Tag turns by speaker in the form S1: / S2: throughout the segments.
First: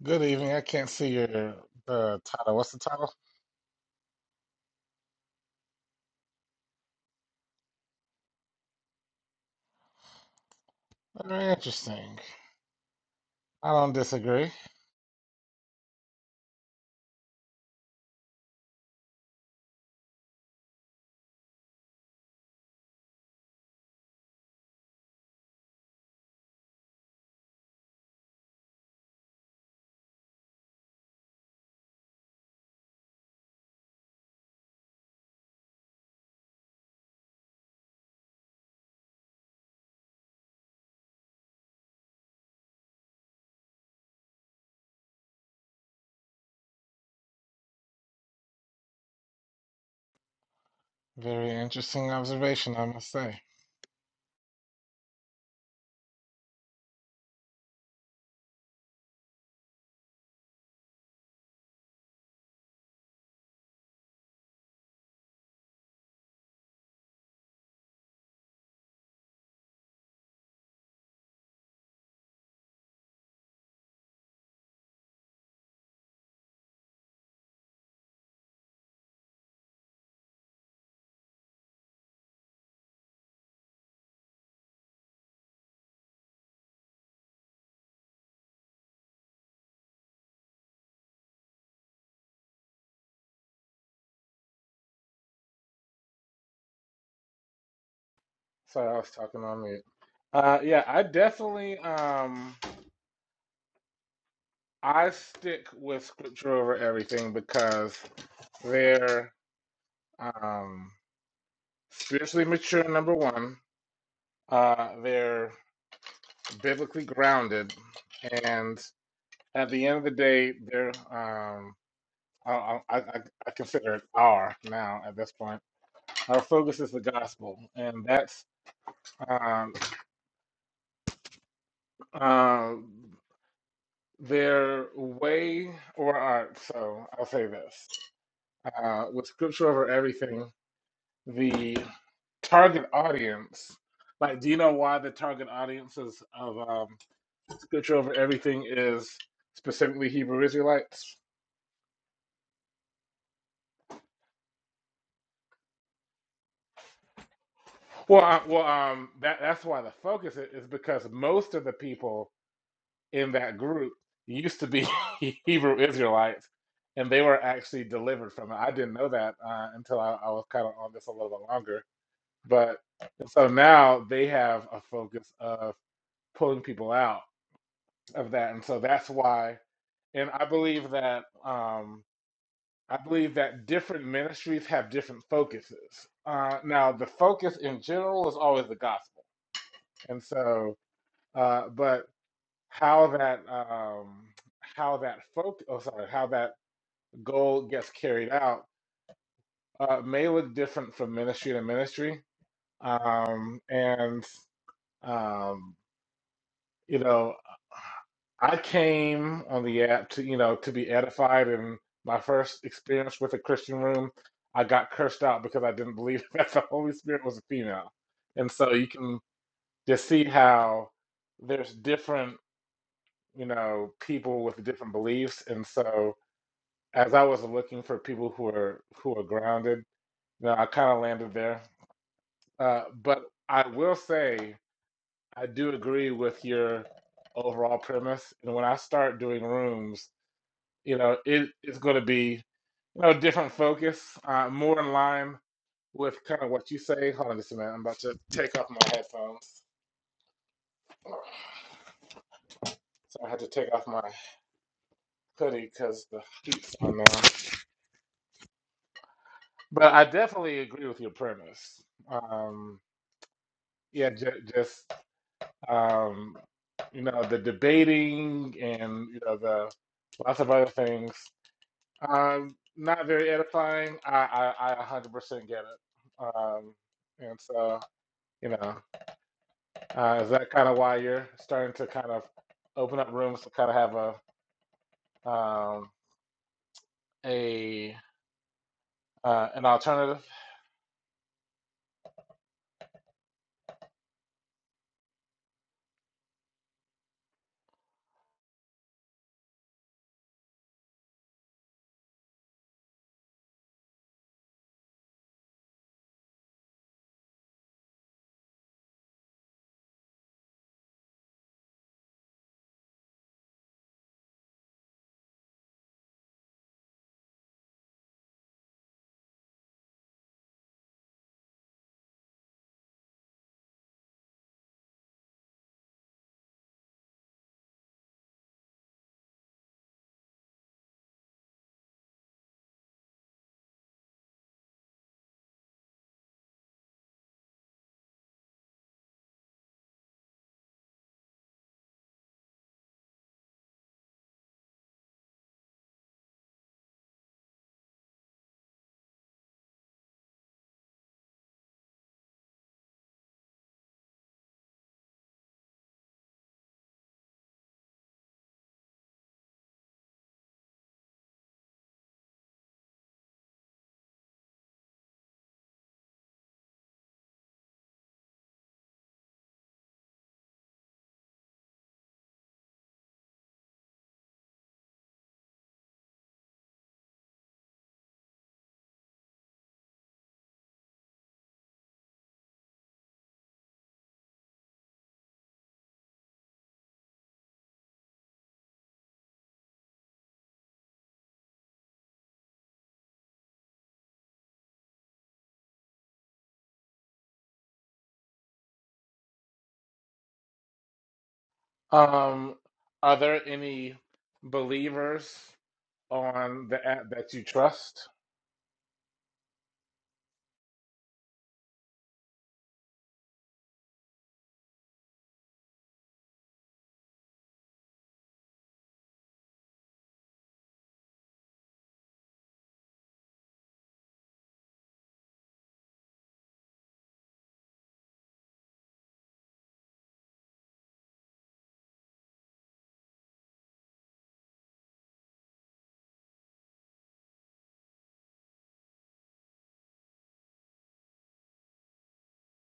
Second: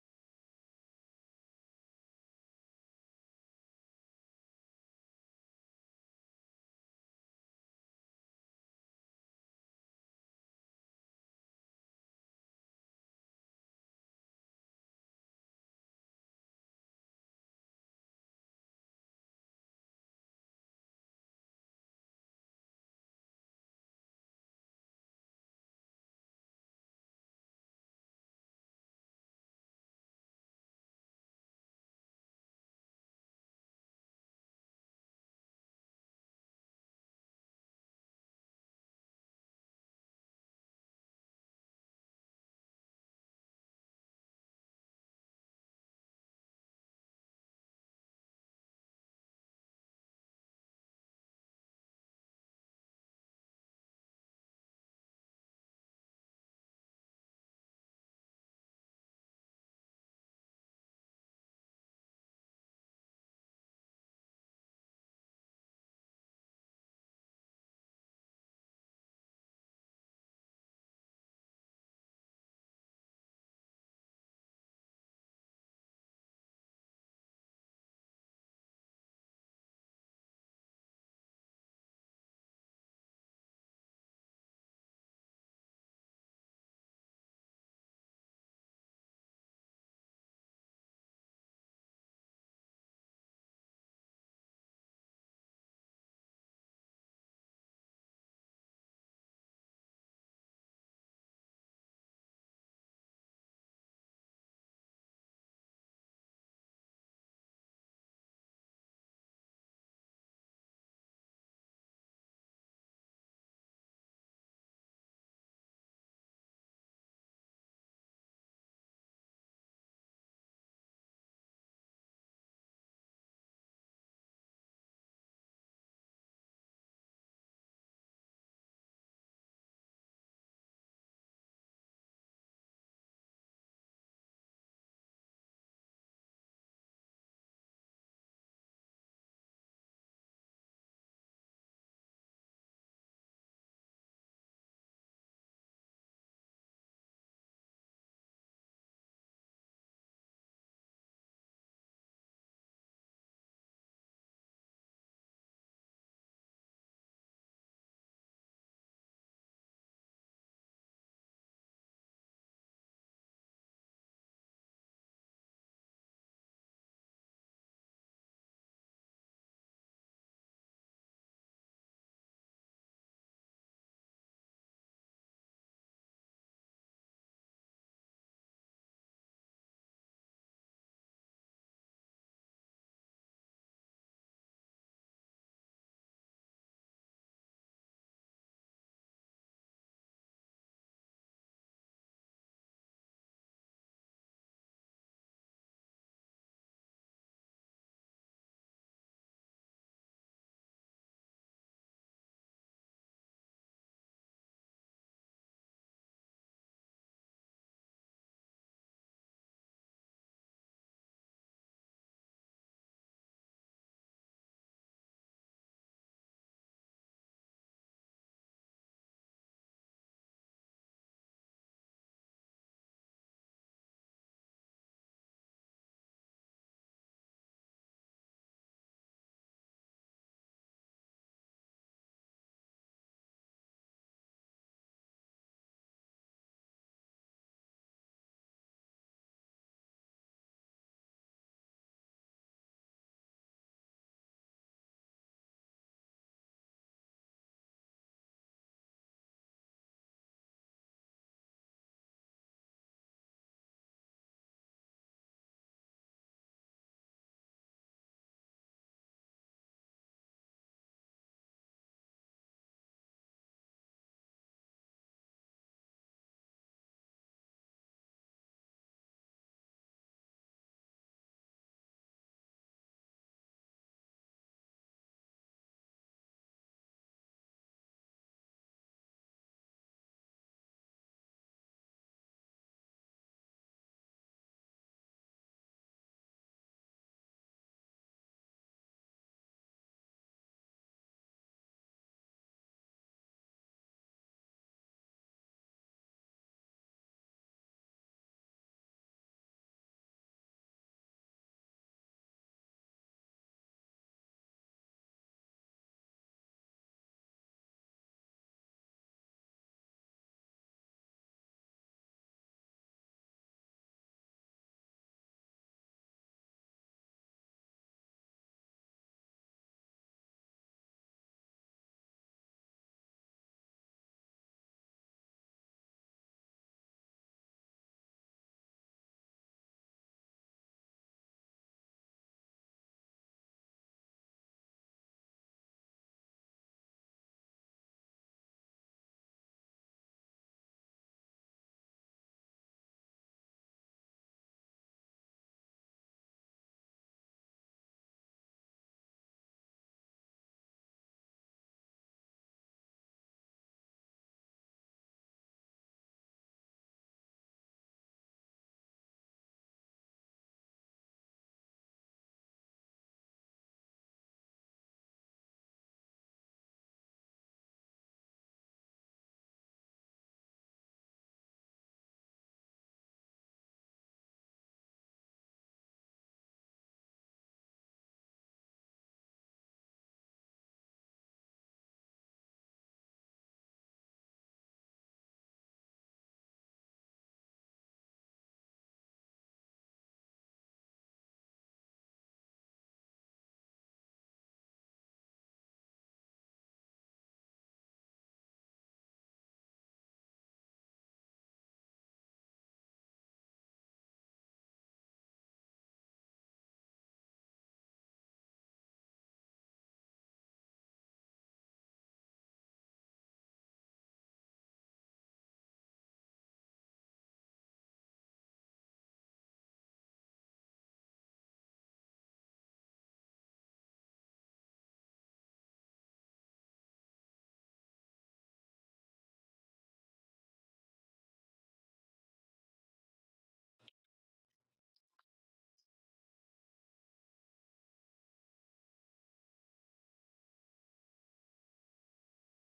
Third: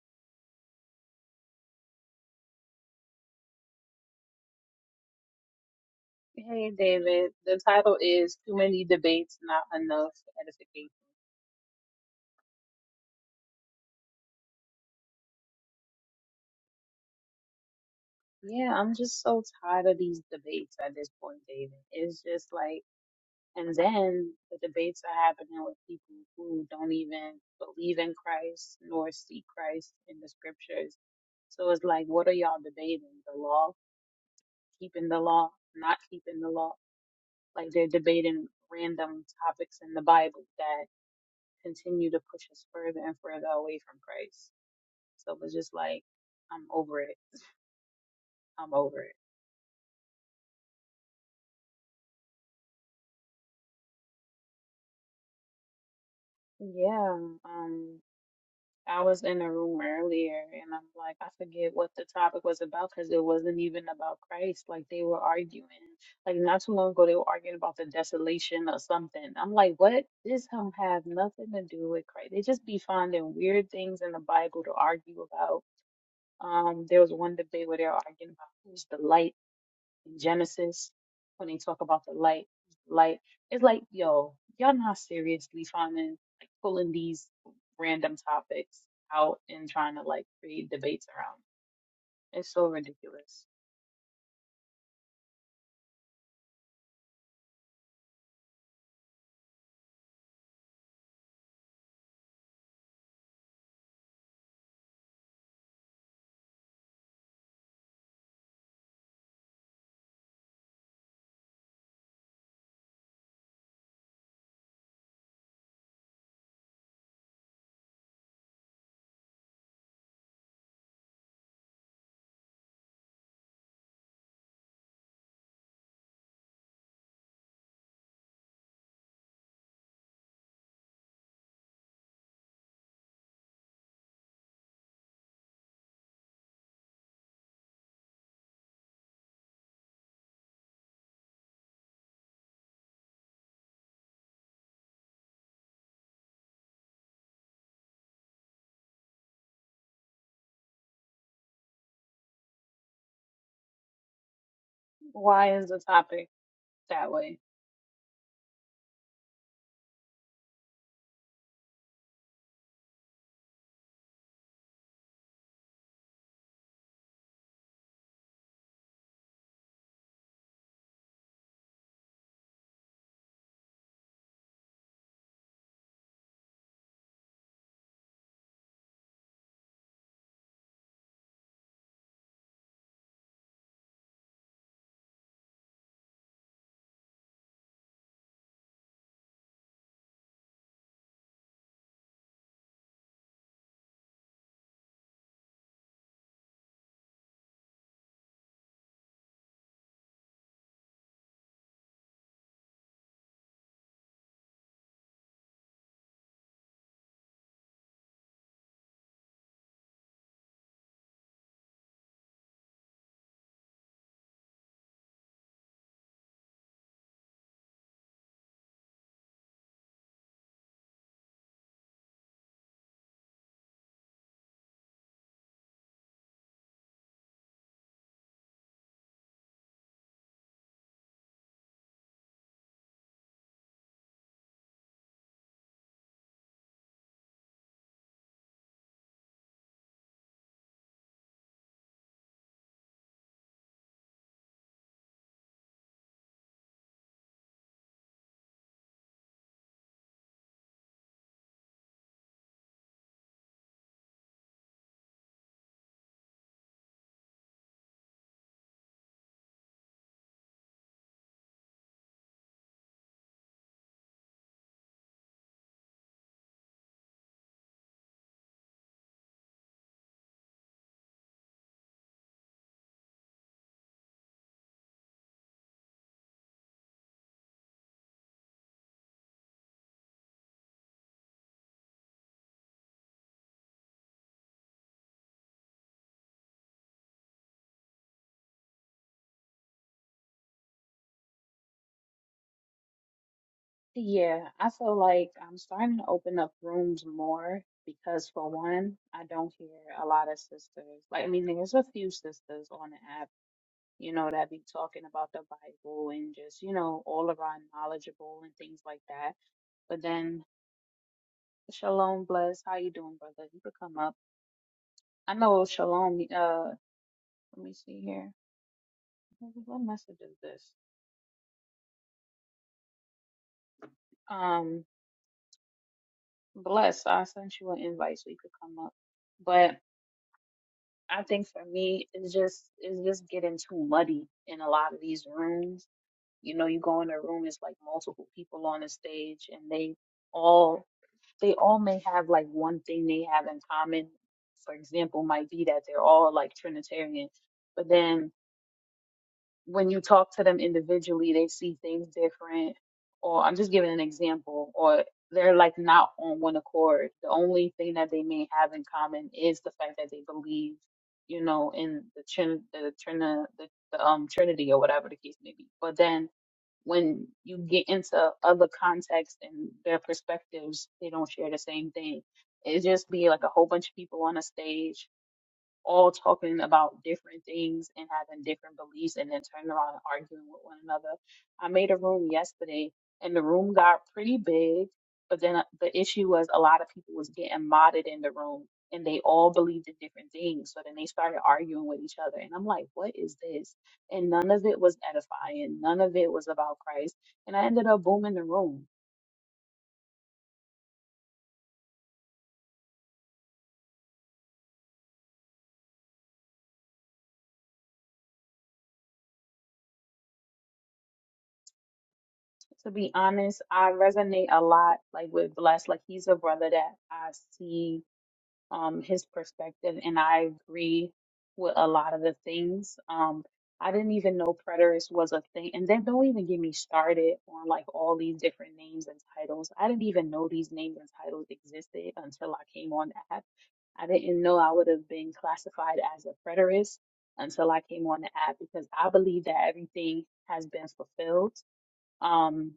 S1: Good evening. I can't see your the title. What's the title?
S2: Hey David, the title is Too Many Debates, Not Enough Edification.
S1: Very interesting. I don't disagree.
S2: Yeah, I'm just so tired of these debates at this point, David. It's just like, and then the debates are happening with people who don't even believe in Christ nor see Christ in the scriptures. So it's like, what are y'all debating? The law? Keeping the law? Not keeping the law? Like they're debating random topics in the Bible that continue to push us further and further away from Christ. So it was just like, I'm over it. I'm over it.
S1: Very interesting observation, I must say.
S2: Yeah. Um, I was in a room earlier and I'm like, I forget what the topic was about because it wasn't even about Christ. Like they were arguing. Like not too long ago, they were arguing about the desolation or something. I'm like, what? This don't have nothing to do with Christ. They just be finding weird things in the Bible to argue about. Um, there was one debate where they were arguing about who's the light. Genesis when they talk about the light, light. It's like, yo, y'all not seriously finding like pulling these random topics out and trying to like create debates around. it. It's so ridiculous.
S1: Sorry, I was talking on mute. Uh, yeah, I definitely um I stick with scripture over everything because they're um spiritually mature. Number one, uh, they're biblically grounded, and at the end of the day, they're um. I, I, I, I consider it R now at this point. Our focus is the gospel, and that's um, uh, their way or art. So I'll say this uh, with scripture over everything, the target audience. Like, do you know why the target audiences of um, scripture over everything is specifically Hebrew Israelites?
S2: Why is the topic that way?
S1: Well, uh, well, um, that that's why the focus is, is because most of the people in that group used to be Hebrew Israelites, and they were actually delivered from it. I didn't know that uh, until I, I was kind of on this a little bit longer. But so now they have a focus of pulling people out of that, and so that's why. And I believe that um, I believe that different ministries have different focuses. Uh, now, the focus in general is always the gospel, and so. Uh, but how that um, how that folk oh sorry how that goal gets carried out uh, may look different from ministry to ministry um, and um, you know I came on the app to you know to be edified and my first experience with a Christian room I got cursed out because I didn't believe that the Holy Spirit was a female and so you can just see how there's different you know people with different beliefs and so as I was looking for people who are who are grounded, you know, I kind of landed there. Uh, but I will say I do agree with your overall premise. And when I start doing rooms, you know, it, it's going to be you know different focus, uh, more in line with kind of what you say. Hold on just a minute. I'm about to take off my headphones. So I had to take off my hoodie because the heat's on now. But I definitely agree with your premise. Um, yeah, j- just um, you know, the debating and you know the lots of other things. Um, not very edifying. I I, I 100% get it. Um, and so you know, uh, is that kind of why you're starting to kind of open up rooms to kind of have a um, a uh, an alternative?
S2: Yeah, I feel like I'm starting to open up rooms more because for one, I don't hear a lot of sisters. Like, I mean, there's a few sisters on the app you know, that be talking about the Bible and just, you know, all around knowledgeable and things like that. But then Shalom bless. How you doing, brother? You could come up. I know Shalom uh let me see here. What message is this? Um bless, I sent you an invite so you could come up. But I think for me it's just it's just getting too muddy in a lot of these rooms. You know, you go in a room, it's like multiple people on the stage and they all they all may have like one thing they have in common. For example, might be that they're all like Trinitarian, but then when you talk to them individually, they see things different. Or I'm just giving an example, or they're like not on one accord. The only thing that they may have in common is the fact that they believe, you know, in the trin the trin the, the um Trinity or whatever the case may be. But then when you get into other contexts and their perspectives, they don't share the same thing. It just be like a whole bunch of people on a stage all talking about different things and having different beliefs and then turning around and arguing with one another. I made a room yesterday and the room got pretty big, but then uh, the issue was a lot of people was getting modded in the room and they all believed in different things. So then they started arguing with each other. And I'm like, what is this? And none of it was edifying. None of it was about Christ. And I ended up booming the room.
S1: Um, are there any believers on the app that you trust?
S2: To be honest, I resonate a lot like with Bless. Like he's a brother that I see um, his perspective, and I agree with a lot of the things. Um, I didn't even know preterist was a thing, and then don't even get me started on like all these different names and titles. I didn't even know these names and titles existed until I came on the app. I didn't know I would have been classified as a preterist until I came on the app because I believe that everything has been fulfilled. Um,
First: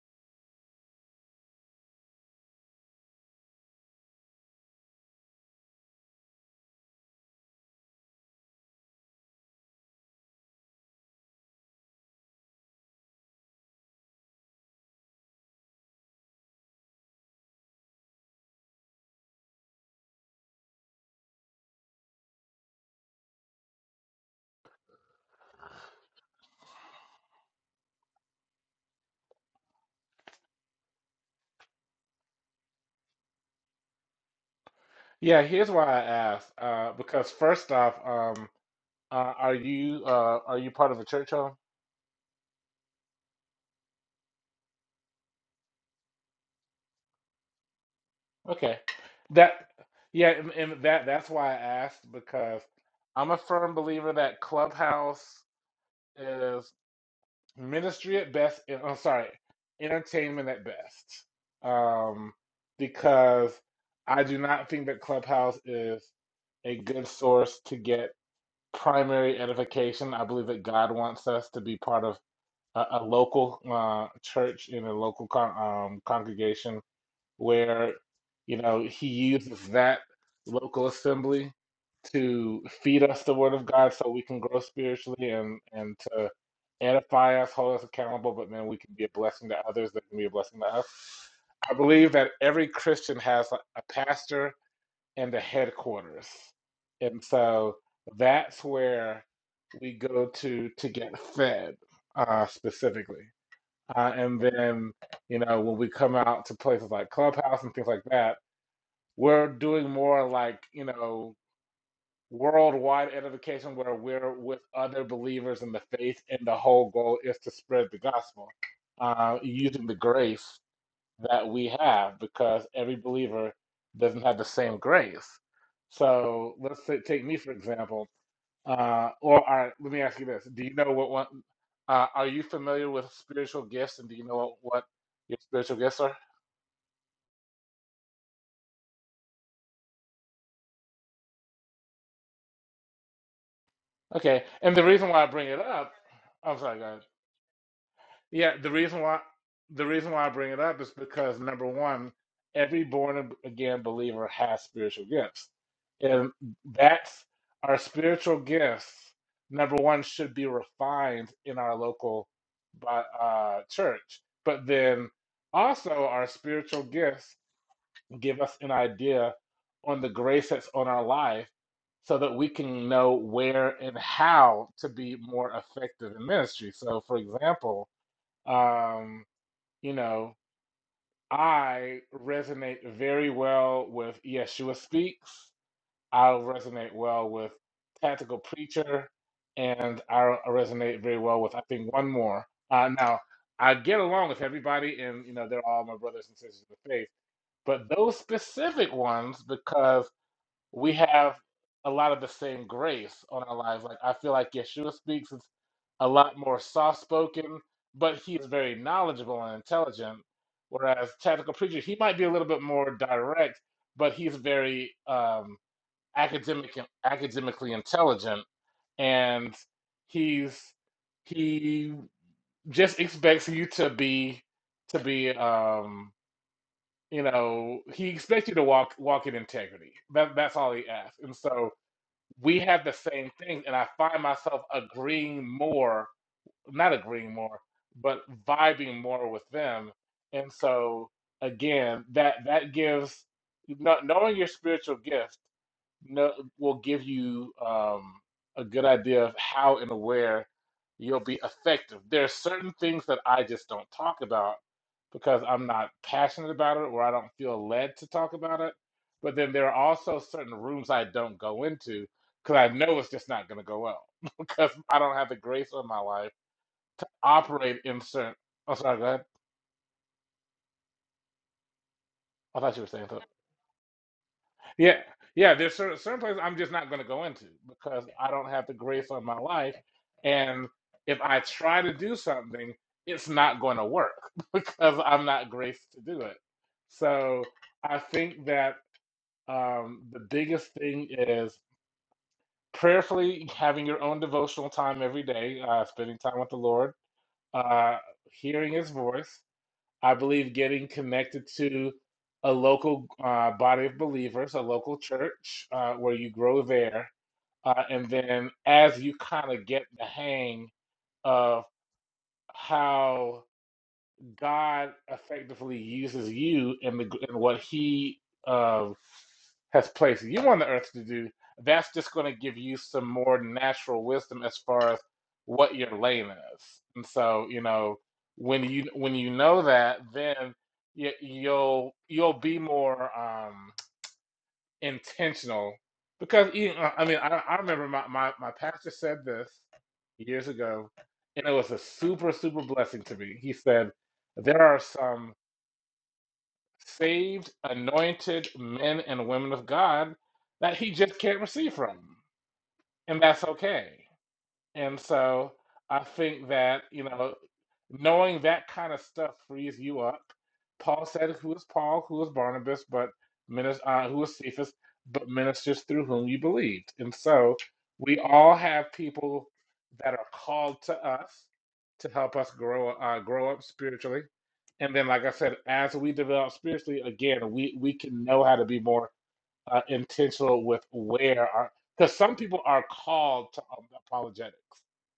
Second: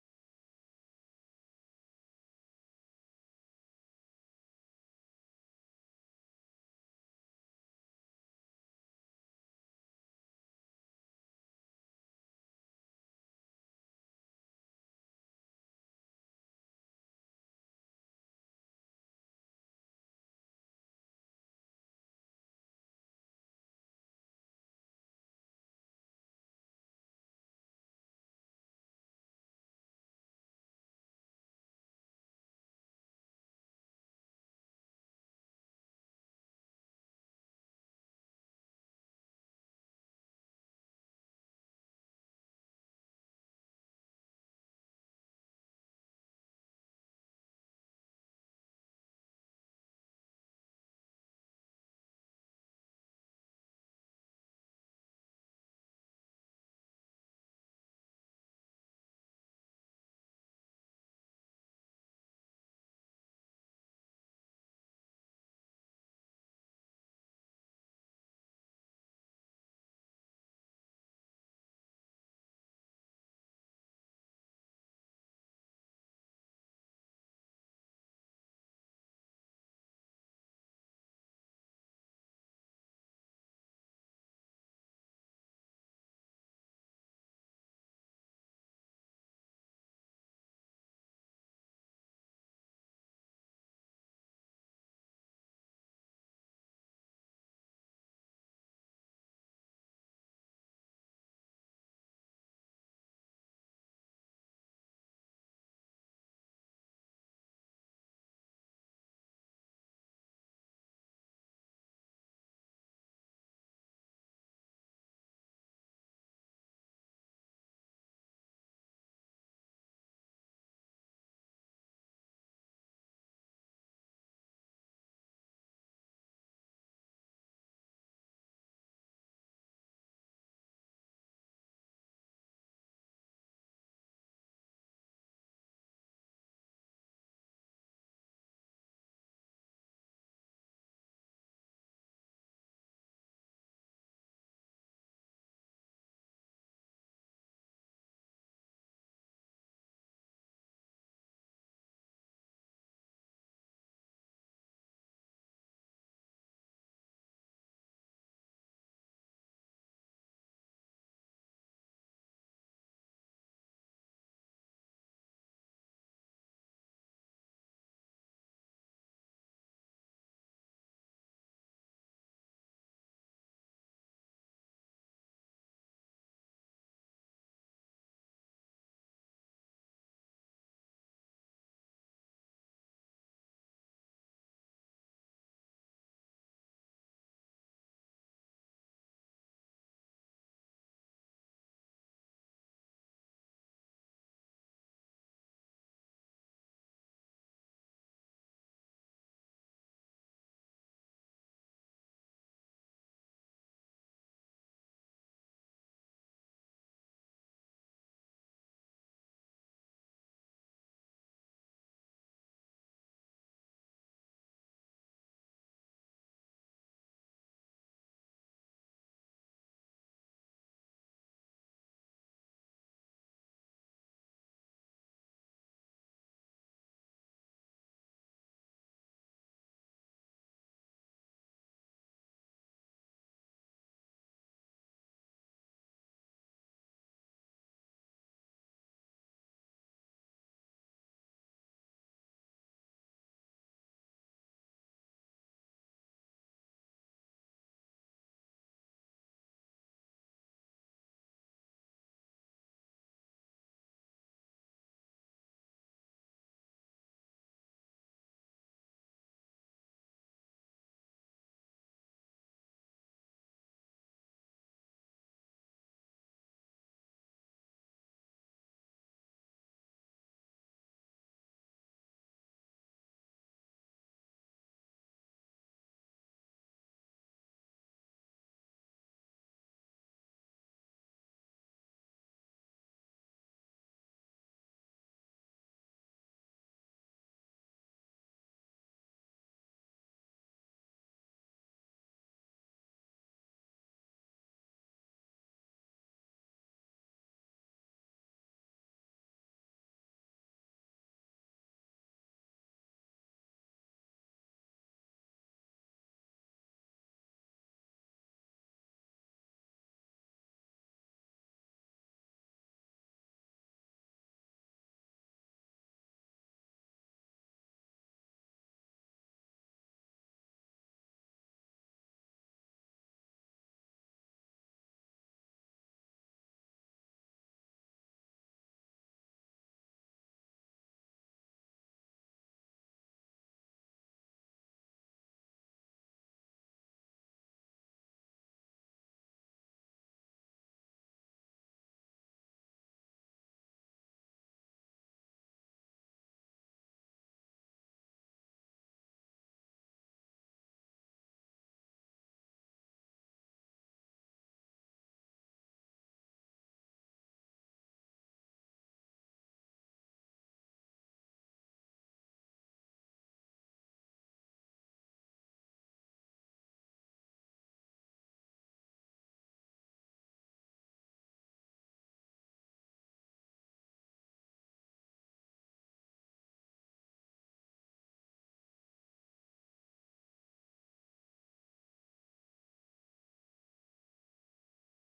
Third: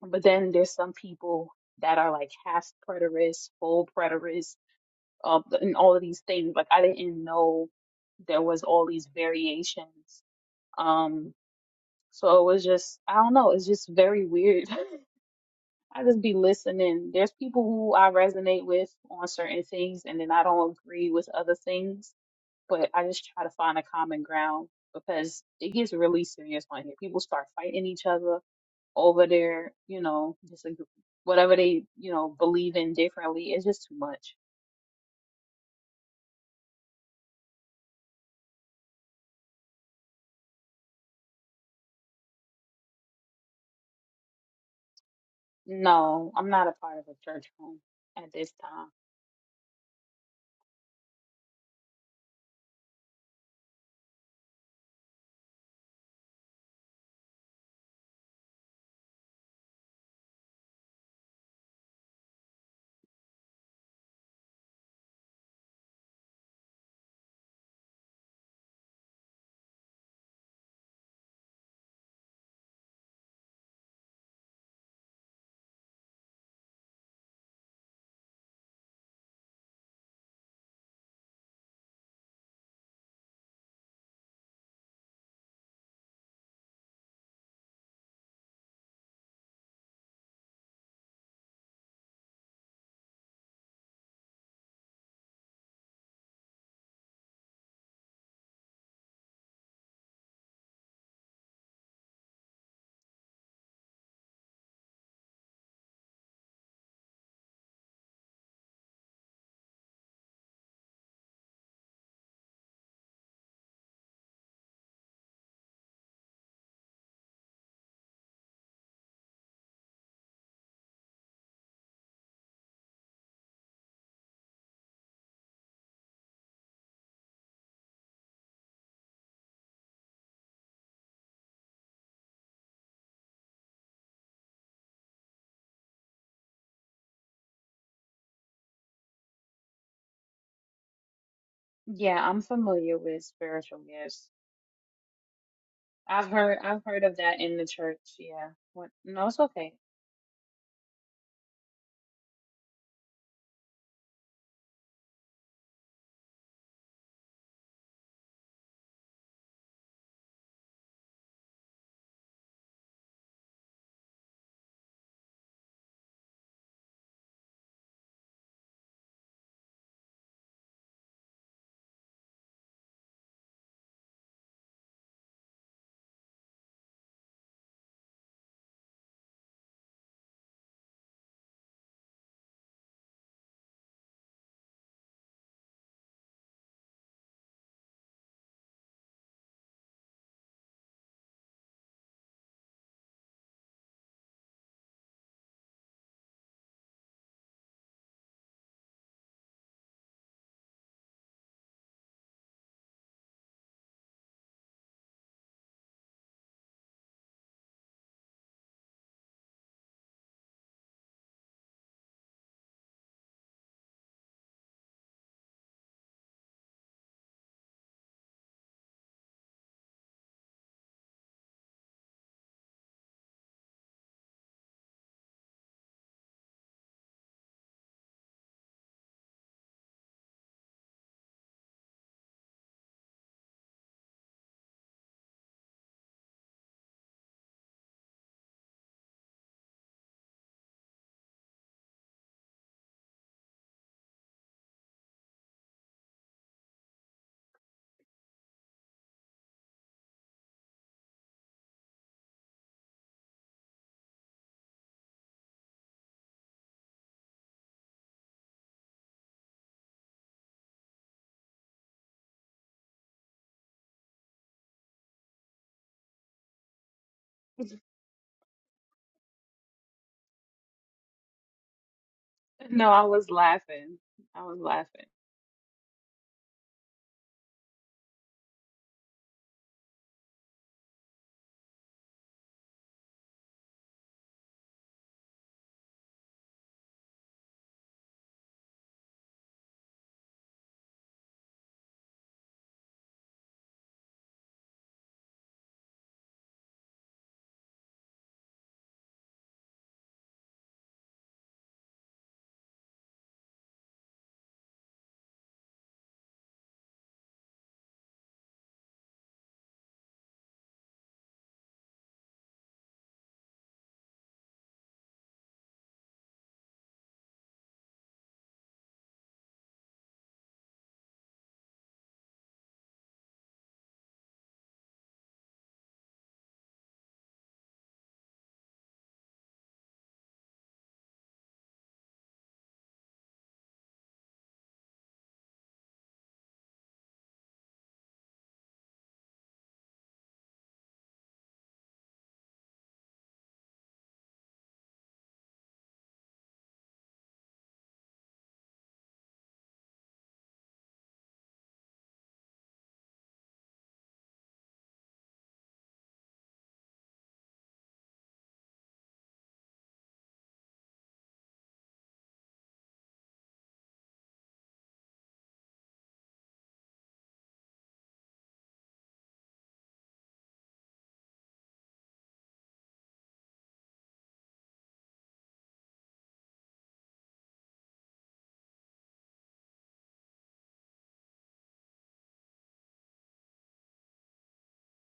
S2: but then there's some people that are like half preterists, full preterists of the, and all of these things. Like I didn't know there was all these variations. Um, so it was just I don't know. It's just very weird. I just be listening. There's people who I resonate with on certain things, and then I don't agree with other things. But I just try to find a common ground because it gets really serious on here. People start fighting each other over their, you know, just whatever they, you know, believe in differently. It's just too much.
S1: Yeah, here's why I asked. Uh, because first off, um, uh, are you uh, are you part of a church home?
S2: No, I'm not a part of a church home at this
S1: Okay,
S2: time.
S1: that yeah, and, and that that's why I asked because I'm a firm believer that Clubhouse is ministry at best. and- I'm sorry, entertainment at best. Um, because I do not think that Clubhouse is a good source to get primary edification. I believe that God wants us to be part of a, a local uh, church in a local con um, congregation where you know he uses that local assembly to feed us the word of God so we can grow spiritually and and to edify us, hold us accountable, but then we can be a blessing to others that can be a blessing to us. I believe that every Christian has a, a pastor and a headquarters. And so that's where we go to to get fed uh, specifically. Uh, and then, you know, when we come out to places like Clubhouse and things like that, we're doing more like, you know, worldwide edification where we're with other believers in the faith, and the whole goal is to spread the gospel uh, using the grace that we have because every believer doesn't have the same grace. So let's say, take me for example. Uh, or all right, let me ask you this: Do you know what one? Uh, are you familiar with spiritual gifts, and do you know what, what your spiritual gifts are?
S2: Yeah, I'm familiar with spiritual gifts.
S1: Okay, and the reason why I bring it up,
S2: I've heard
S1: I'm sorry,
S2: I've
S1: guys.
S2: heard of that in the church. Yeah.
S1: Yeah, the
S2: What?
S1: reason why
S2: No, it's okay.
S1: the reason why I bring it up is because number one, every born again believer has spiritual gifts, and that's our spiritual gifts. Number one should be refined in our local bi- uh, church, but then also our spiritual gifts give us an idea on the grace that's on our life, so that we can know where and how to be more effective in ministry. So, for example um, you know, I resonate very well with Yeshua Speaks. I resonate well with Tactical Preacher, and I resonate very well with I think one more. Uh, now I get along with everybody, and you know they're all my brothers and sisters in the faith. But those specific ones, because we have a lot of the same grace on our lives. Like I feel like Yeshua speaks is a lot more soft spoken, but he is very knowledgeable and intelligent. Whereas tactical preacher, he might be a little bit more direct, but he's very um, academic and academically intelligent, and he's he just expects you to be to be um, you know he expects you to walk walk in integrity. That that's all he asks, and so we have the same things, and I find myself agreeing more, not agreeing more, but vibing more with them. And so again, that that gives kno- knowing your spiritual gift no, will give you um, a good idea of how and where you'll be effective. There are certain things that I just don't talk about because I'm not passionate about it or I don't feel led to talk about it. But then there are also certain rooms I don't go into because I know it's just not going to go well because I don't have the grace of my life operate in certain. Oh, sorry, go ahead. I thought you were
S2: No, I
S1: saying something.
S2: was laughing. I was
S1: Yeah,
S2: laughing.
S1: yeah. There's certain certain places I'm just not going to go into because I don't have the grace on my life, and if I try to do something, it's not going to work because I'm not graced to do it. So I think that Um, the biggest thing is prayerfully having your own devotional time every day, uh, spending time with the Lord, uh, hearing His voice. I believe getting connected to a local uh, body of believers, a local church uh, where you grow there. Uh, and then as you kind of get the hang of how. God effectively uses you in the in what He uh, has placed you on the earth to do. That's just going to give you some more natural wisdom as far as what your lane is. And so, you know, when you when you know that, then you, you'll you'll be more. um, intentional because even uh, I mean I, I remember my, my my pastor said this years ago and it was a super super blessing to me. He said there are some saved anointed men and women of God that he just can't receive from and that's okay. And so I think that, you know, knowing that kind of stuff frees you up. Paul said, Who is Paul? Who is Barnabas? But minis- uh, who is Cephas? But ministers through whom you believed. And so we all have people that are called to us to help us grow uh, grow up spiritually. And then, like I said, as we develop spiritually, again, we, we can know how to be more uh, intentional with where are because some people are called to um, apologetics.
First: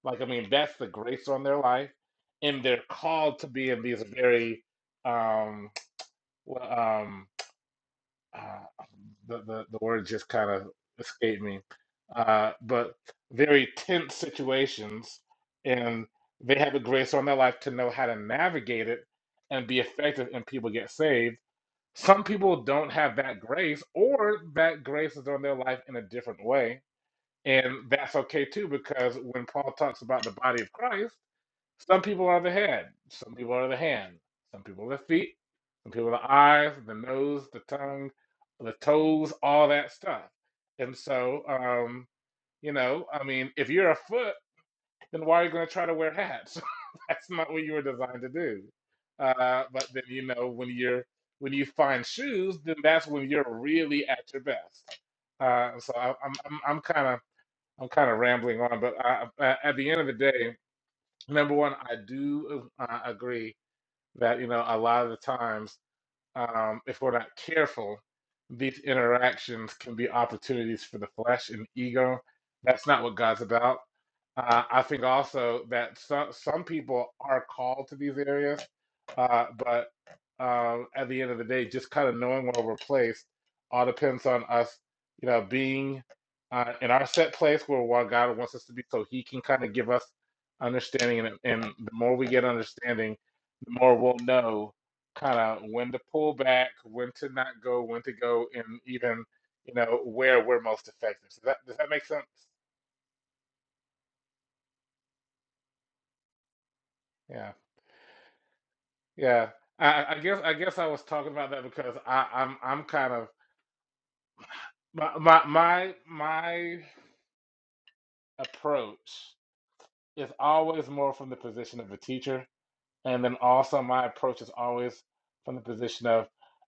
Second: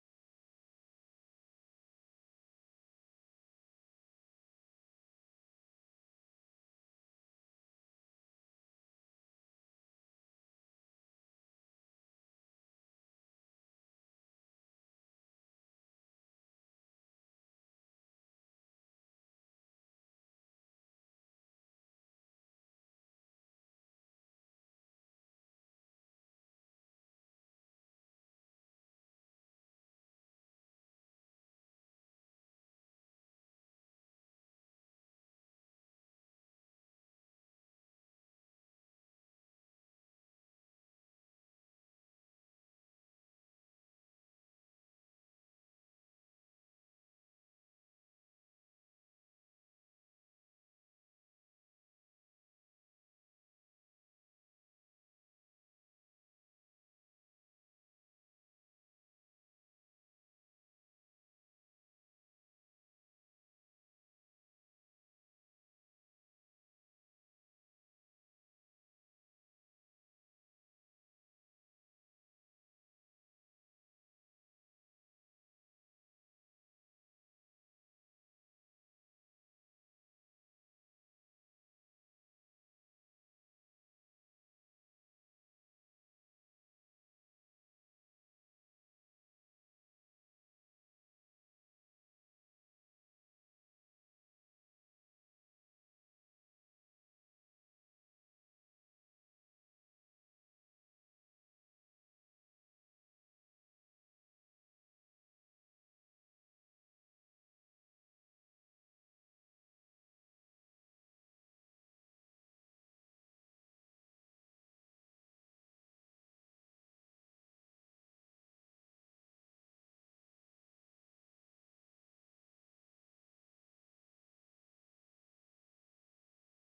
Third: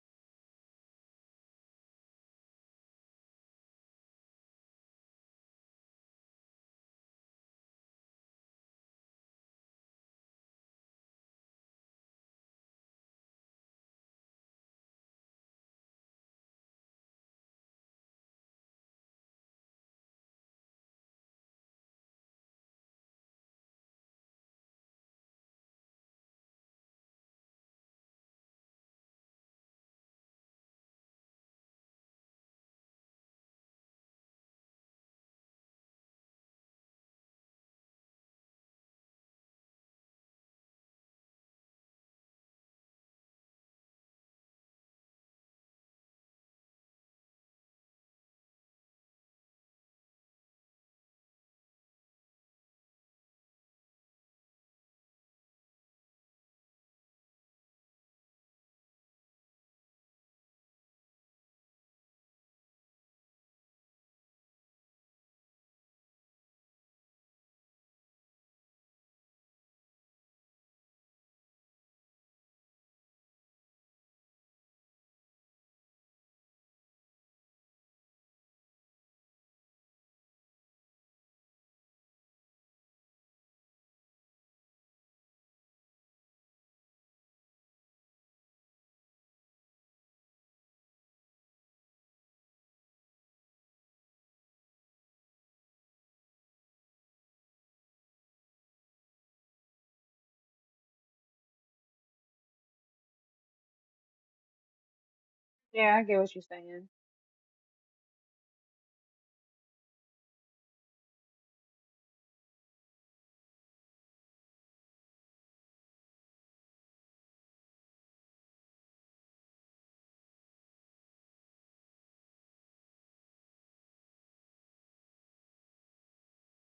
S1: Like I mean, that's the grace on their life, and they're called to be in these very um well, um uh, the, the the word just kind of escaped me, uh, but very tense situations, and they have a grace on their life to know how to navigate it and be effective, and people get saved some people don't have that grace, or that grace is on their life in a different way. And that's okay too, because when Paul talks about the body of Christ, some people are the head, some people are the hand, some people are the feet, some people are the eyes, the nose, the tongue, the toes, all that stuff. And so, um, you know, I mean, if you're a foot then why are you going to try to wear hats? That's not what you were designed to do. Uh, but then you know when you're when you find shoes, then that's when you're really at your best. Uh, so I, I'm I'm I'm kind of I'm kind of rambling on, but I, I- at the end of the day, number one, I do uh, agree that you know a lot of the times um, if we're not careful, these interactions can be opportunities for the flesh and ego. That's not what God's about. Uh, I think also that some some people are called to these areas, uh, but um, at the end of the day, just kind of knowing where we're placed all depends on us, you know, being uh, in our set place where what God wants us to be, so He can kind of give us understanding. And, and the more we get understanding, the more we'll know kind of when to pull back, when to not go, when to go, and even you know where we're most effective. Does that does that make sense?
S2: Yeah, I get what you're saying.
S1: Yeah, yeah. I, I guess I guess I was talking about that because I, I'm I'm kind of my my my my approach is always more from the position of a teacher, and then also my approach is always from the position of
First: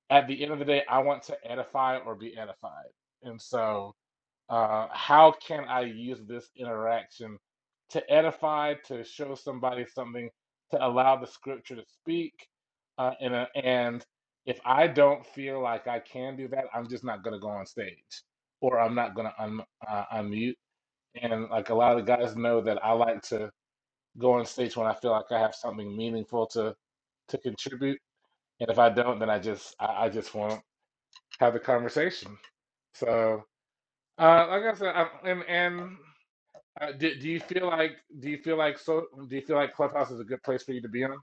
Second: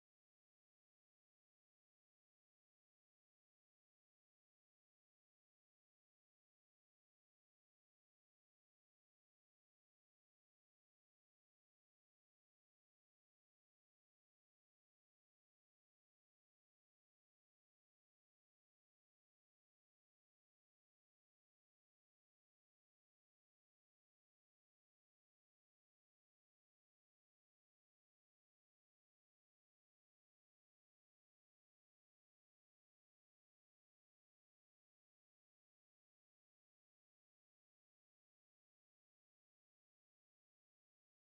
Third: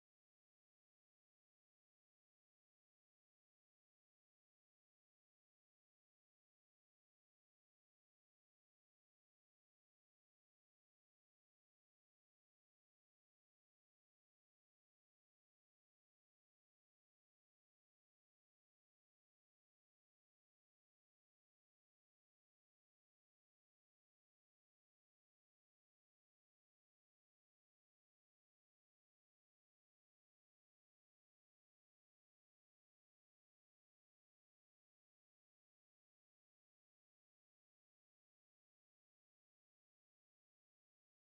S1: at the end of the day, I want to edify or be edified, and so. uh, how can I use this interaction to edify, to show somebody something, to allow the scripture to speak? Uh, and, uh, and if I don't feel like I can do that, I'm just not going to go on stage or I'm not going to un- uh, unmute. And like a lot of the guys know that I like to go on stage when I feel like I have something meaningful to to contribute. And if I don't, then I just I, I just won't have the conversation. So, uh, like I said, I, and and uh, do, do you feel like do you feel like so do you feel like Clubhouse is a good place for you to be on?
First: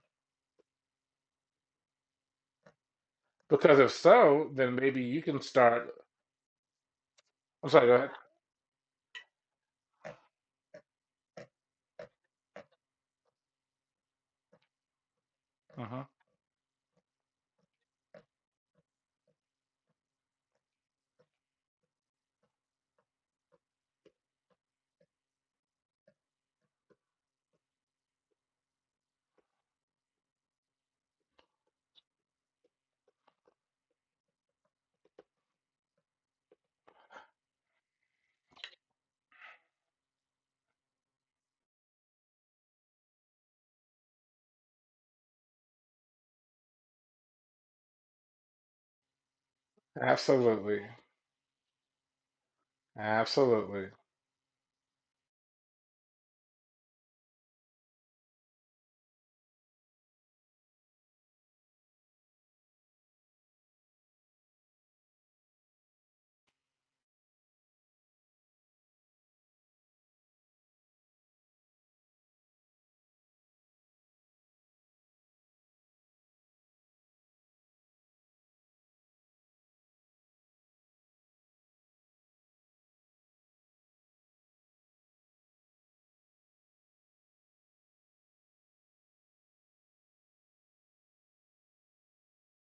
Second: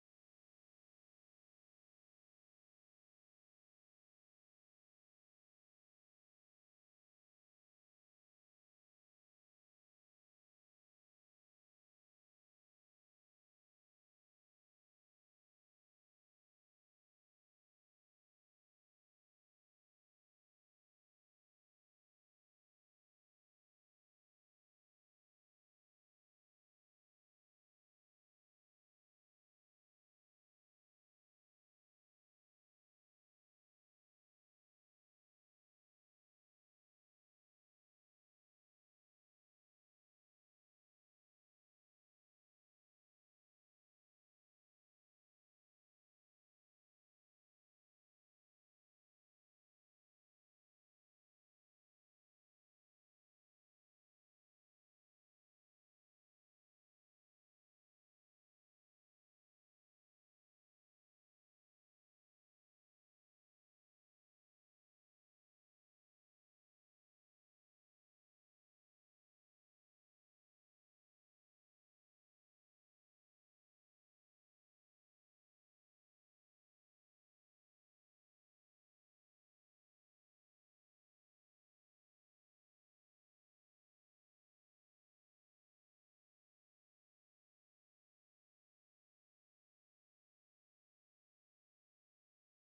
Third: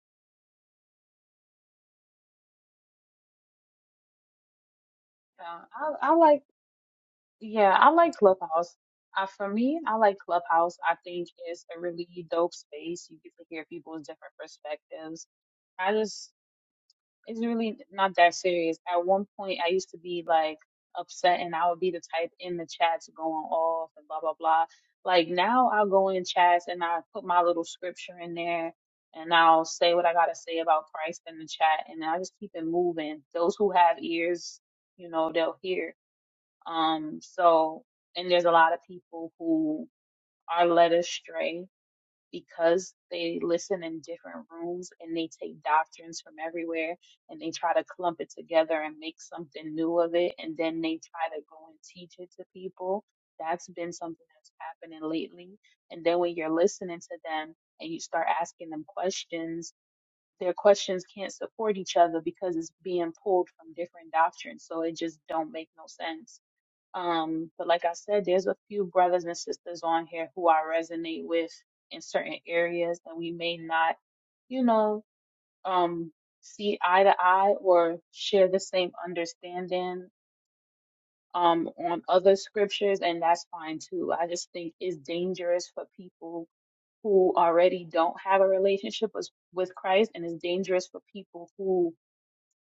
S1: Because if so, then maybe you can start.
S2: Uh, I I like
S1: I'm
S2: yeah,
S1: sorry,
S2: I
S1: go ahead.
S2: like Clubhouse. Uh, for me, I like Clubhouse. I think it's a really dope space. You get to hear people's different perspectives. I
S1: uh
S2: just it's really not that serious. At one point, I used to be like upset, and I would be the type in the chats going off and blah blah blah. Like now, I'll go in chats and I put my little scripture in there, and I'll say what I gotta say about Christ in the chat, and I just keep it moving. Those who have ears, you know, they'll hear. Um, so and there's a lot of people who are led astray because they listen in different rooms and they take doctrines from everywhere and they try to clump it together and make something new of it and
S1: Absolutely,
S2: then they try to go and teach it to people. That's
S1: absolutely.
S2: been something that's happening lately. And then when you're listening to them and you start asking them questions, their questions can't support each other because it's being pulled from different doctrines. So it just don't make no sense um, but like I said, there's a few brothers and sisters on here who I resonate with in certain areas that we may not, you know, um, see eye to eye or share the same understanding um on other scriptures and that's fine too. I just think it's dangerous for people who already don't have a relationship with, with Christ and it's dangerous for people who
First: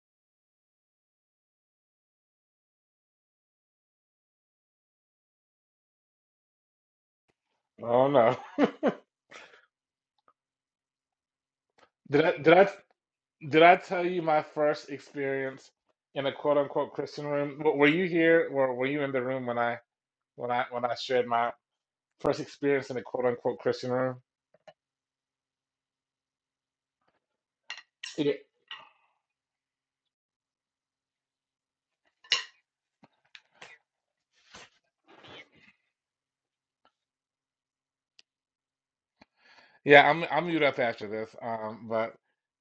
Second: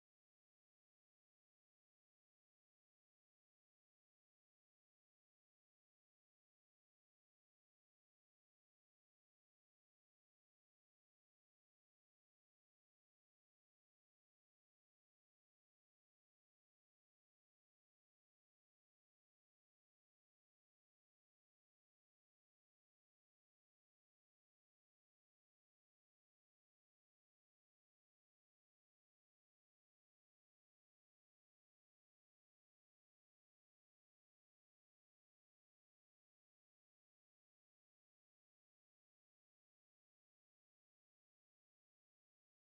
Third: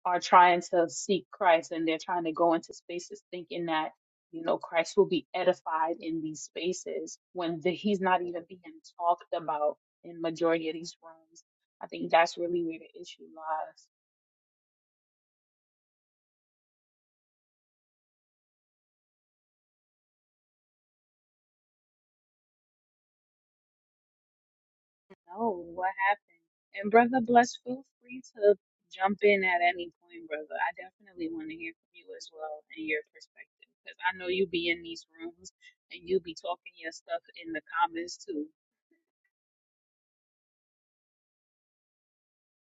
S2: are trying to seek Christ and they're trying to go into spaces thinking that, you know, Christ will be edified in these spaces when the, he's
S1: Oh
S2: not
S1: no,
S2: even being talked about in majority of these rooms. I think
S1: did I
S2: that's
S1: did
S2: really
S1: I
S2: where the issue
S1: did I
S2: lies.
S1: tell you my first experience in a quote unquote Christian room? W- Were you here or were you in the room when I when I when I shared my first experience in a quote unquote Christian room?
S2: No, what happened? And brother Bless, feel free to jump in at any point, brother. I definitely want to hear from you as well and your perspective because I know you be in these rooms and you be talking your stuff in the comments too.
S1: Yeah, I'm I'm mute up after this. Um, but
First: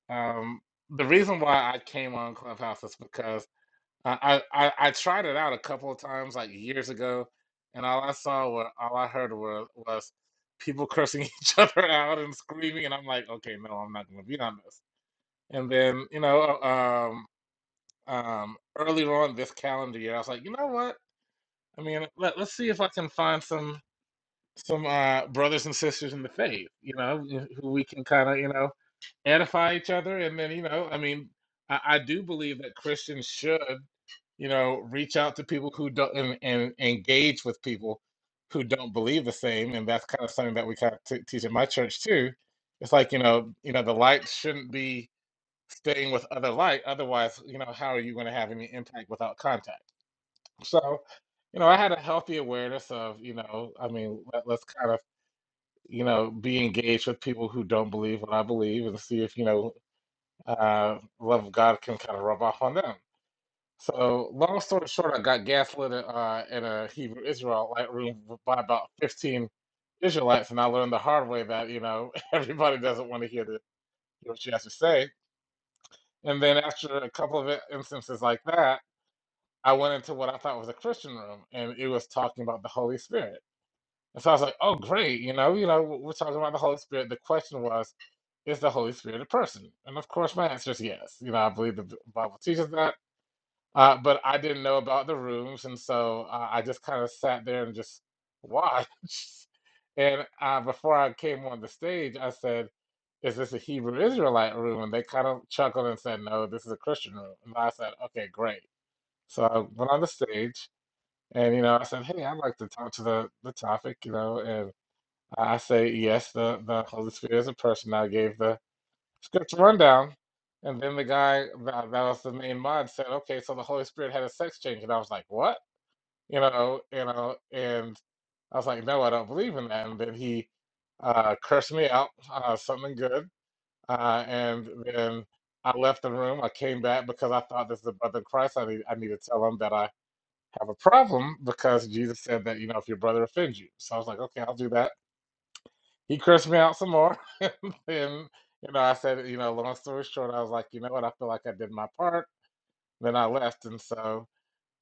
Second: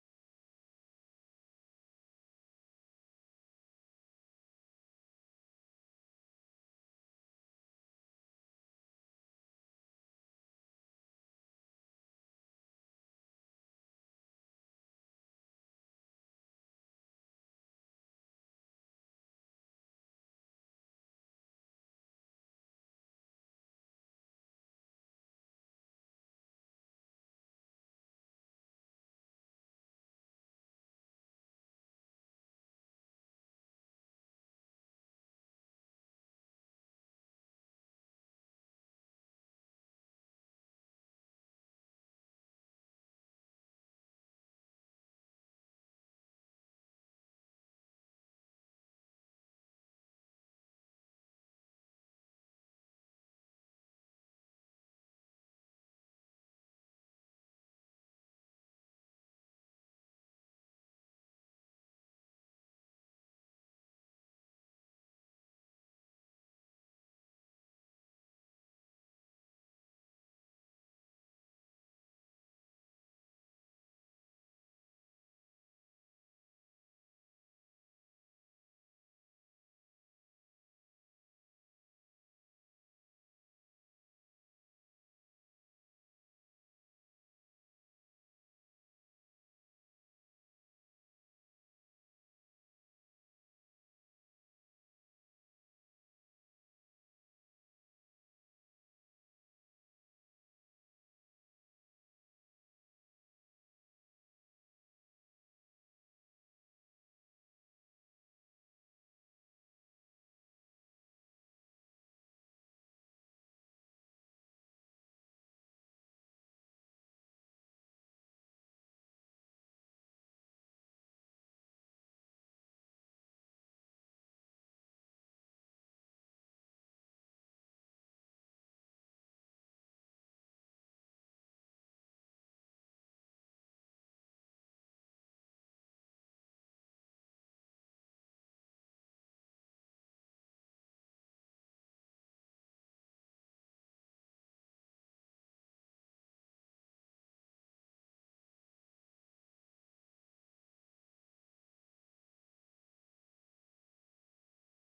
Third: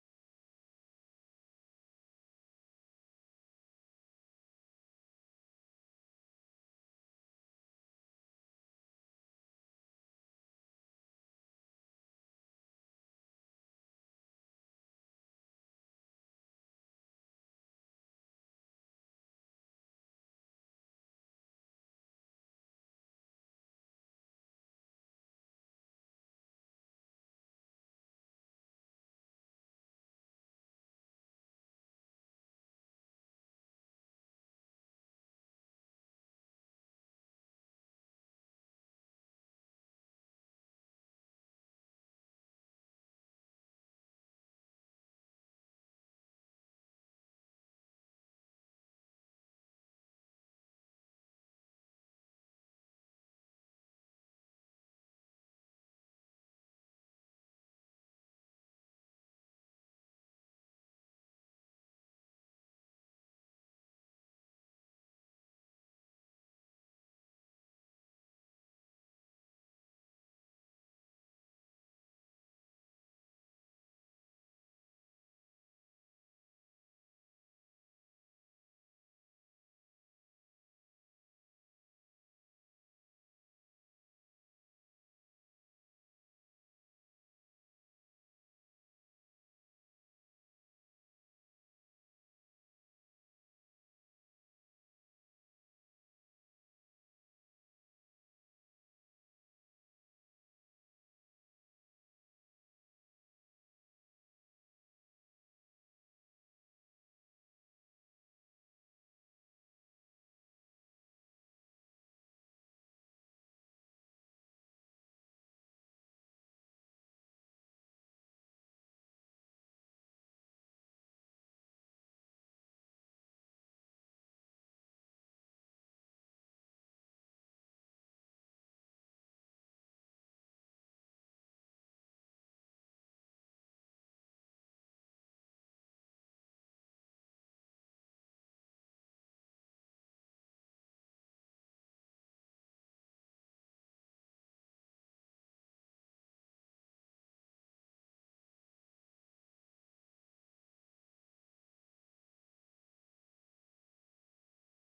S1: um, the reason why I came on Clubhouse is because I, I I I tried it out a couple of times like years ago, and all I saw were all I heard were was people cursing each other out and screaming, and I'm like, okay, no, I'm not going to be on this. And then you know, um, um, earlier on this calendar year, I was like, you know what? I mean, let, let's see if I can find some some uh, brothers and sisters in the faith, you know, who we can kind of you know edify each other and then you know i mean i, I do believe that christians should you know reach out to people who don't and, and engage with people who don't believe the same and that's kind of something that we kind of t- teach in my church too it's like you know you know the light shouldn't be staying with other light otherwise you know how are you going to have any impact without contact so you know i had a healthy awareness of you know i mean let, let's kind of you know be engaged with people who don't believe what i believe and see if you know uh, love of God can kind of rub off on them. So, long story short, I got gaslit uh, in a Hebrew Israelite room by about 15 Israelites, and I learned the hard way that, you know, everybody doesn't want to hear, the, what she has to say. And then, after a couple of instances like that, I went into what I thought was a Christian room, and it was talking about the Holy Spirit. And so I was like, "Oh, great! You know, you know, we're talking about the Holy Spirit." The question was, "Is the Holy Spirit a person?" And of course, my answer is yes. You know, I believe the Bible teaches that. Uh, but I didn't know about the rooms, and so uh, I just kind of sat there and just watched. And uh, before I came on the stage, I said, "Is this a Hebrew Israelite room?" And they kind of chuckled and said, "No, this is a Christian room." And I said, "Okay, great." So I went on the stage, and you know, I said, "Hey, I'd like to talk to the the topic," you know, and I I say, "Yes, the the Holy Spirit is a person." I gave the scripture rundown. And then the guy that, that was the main mod said, okay, so the Holy Spirit had a sex change. And I was like, what? You know, you know, and I was like, no, I don't believe in that. And then he uh, cursed me out, uh, something good. Uh, and then I left the room. I came back because I thought this is the brother in Christ. I need, I need to tell him that I have a problem because Jesus said that, you know, if your brother offends you. So I was like, okay, I'll do that he cursed me out some more. and then, you know, I said, you know, long story short, I was like, you know what, I feel like I did my part. Then I left. And so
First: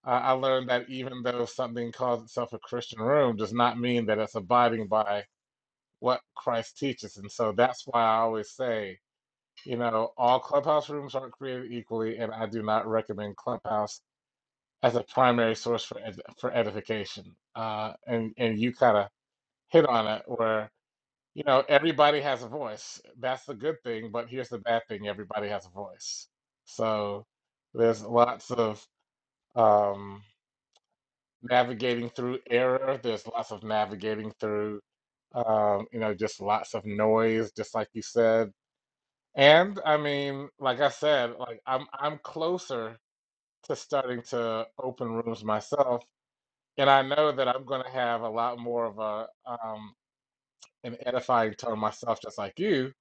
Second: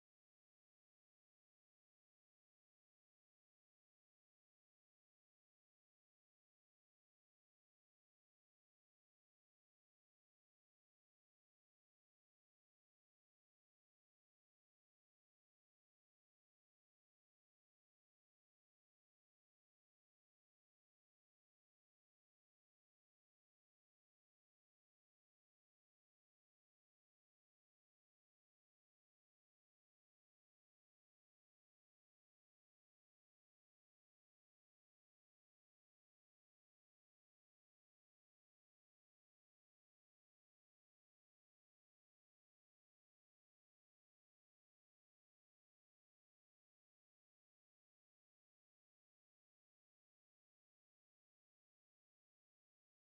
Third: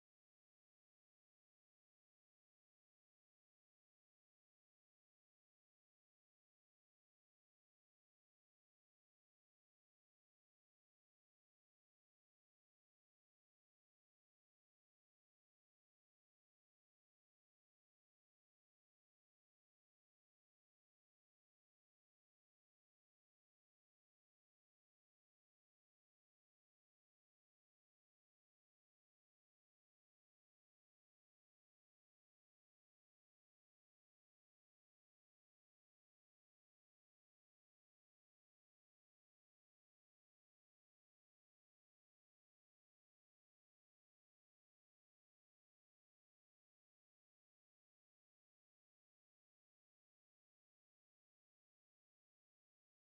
S1: I, I learned that even though something calls itself a Christian room does not mean that it's abiding by what Christ teaches. And so that's why I always say, you know, all clubhouse rooms aren't created equally, and I do not recommend clubhouse as a primary source for ed for edification. Uh, and and you kind of hit on it where You know, everybody has a voice. That's the good thing, but here's the bad thing, everybody has a voice. So there's lots of um, navigating through error. There's lots of navigating through, um, you know, just lots of noise, just like you said. And I mean, like I said, like I'm I'm closer to starting to open rooms myself, and I know that I'm going to have a lot more of a um, an edifying tone myself, just like you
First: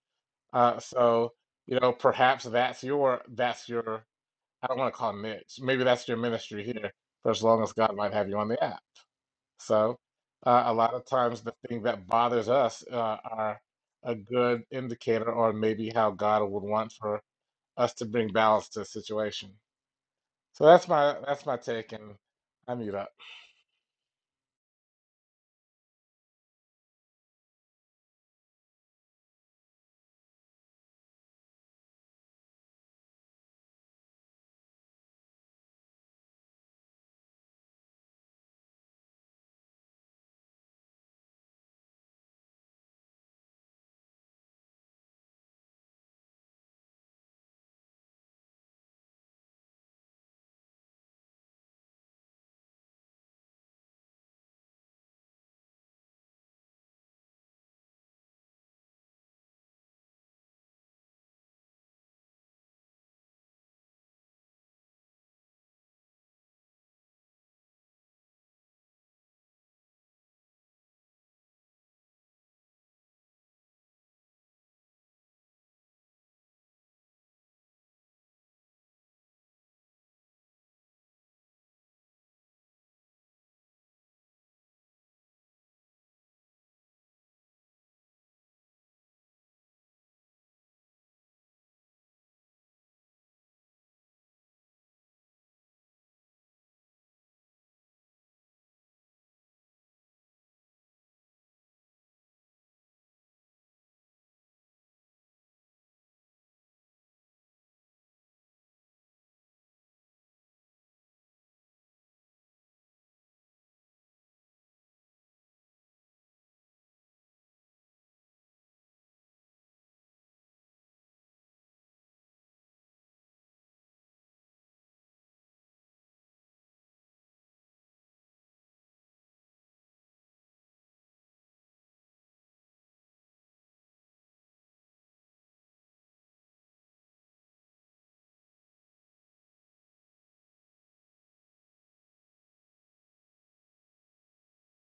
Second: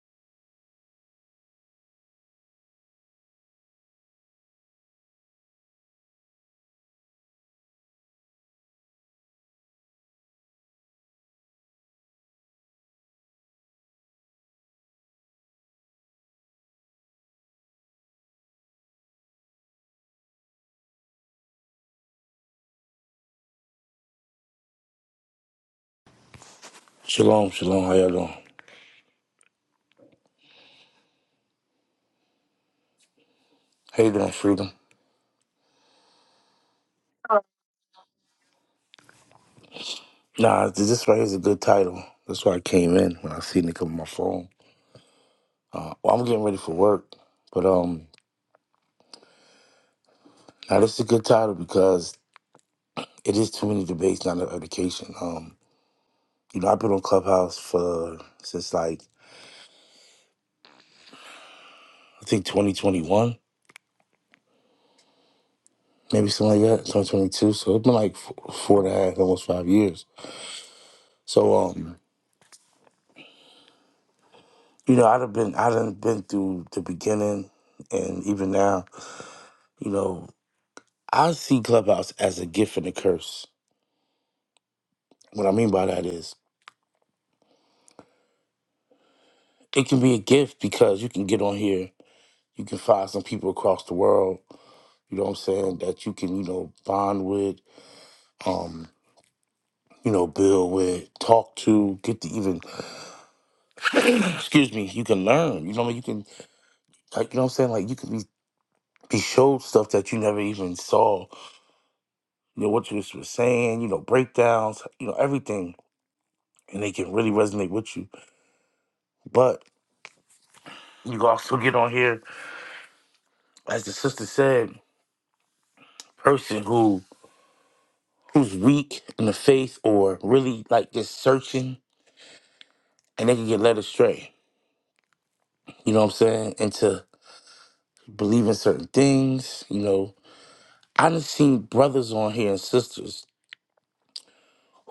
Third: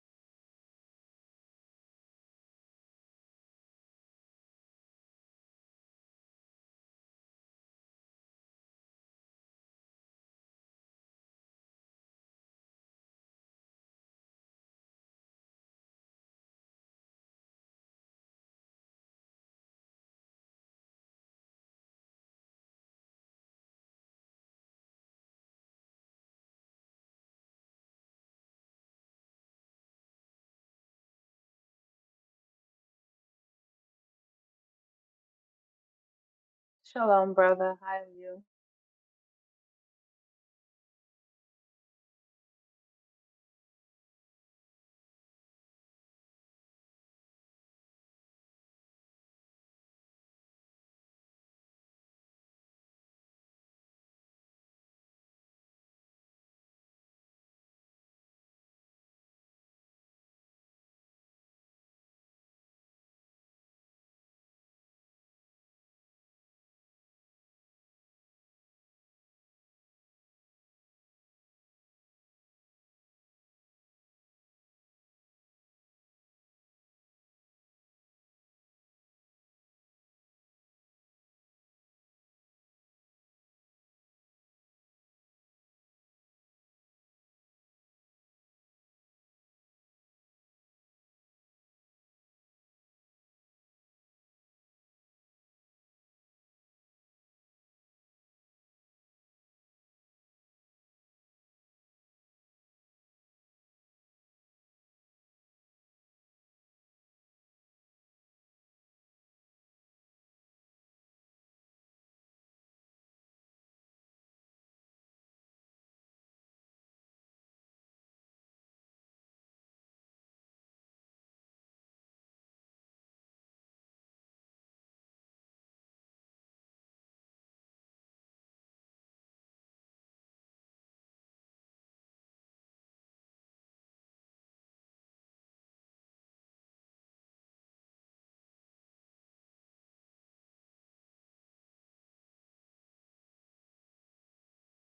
S1: Uh, so, you know, perhaps that's your that's your I don't want to call it niche. Maybe that's your ministry here for as long as God might have you on the app. So, uh, a lot of times the thing that bothers us uh, are a good indicator or maybe how God would want for us to bring balance to the situation. So that's my that's my take, and I mute up.
S3: Shalom, shalom. How y'all doing? How you doing, Freedom?
S2: Shalom, brother. How are you?
S3: Nah, th- this right here is a good title. That's why I came in when I seen it come on my phone. Uh, well, I'm getting ready for work, but um, now this is a good title because it is too many debates, not enough education. Um, you know, I've been on Clubhouse for since like I think 2021, maybe something like that, 2022. So it's been like f- four and a half, almost five years. So um, you know, I'd have been, I'd have been through the beginning and even now. You know, I see Clubhouse as a gift and a curse. What I mean by that is it can be a gift because you can get on here, you can find some people across the world, you know what I'm saying, that you can, you know, bond with, um, you know, build with, talk to, get to even excuse me, you can learn. You know what I mean? You can like you know what I'm saying? Like you can be be showed stuff that you never even saw. You know, what you was was saying, you know, breakdowns, you know, everything. And they can really resonate with you. But you can also get on here, as the sister said, person who who's weak in the faith or really like just searching and they can get led astray. You know what I'm saying? Into believing certain things. You know, I done seen brothers on here and sisters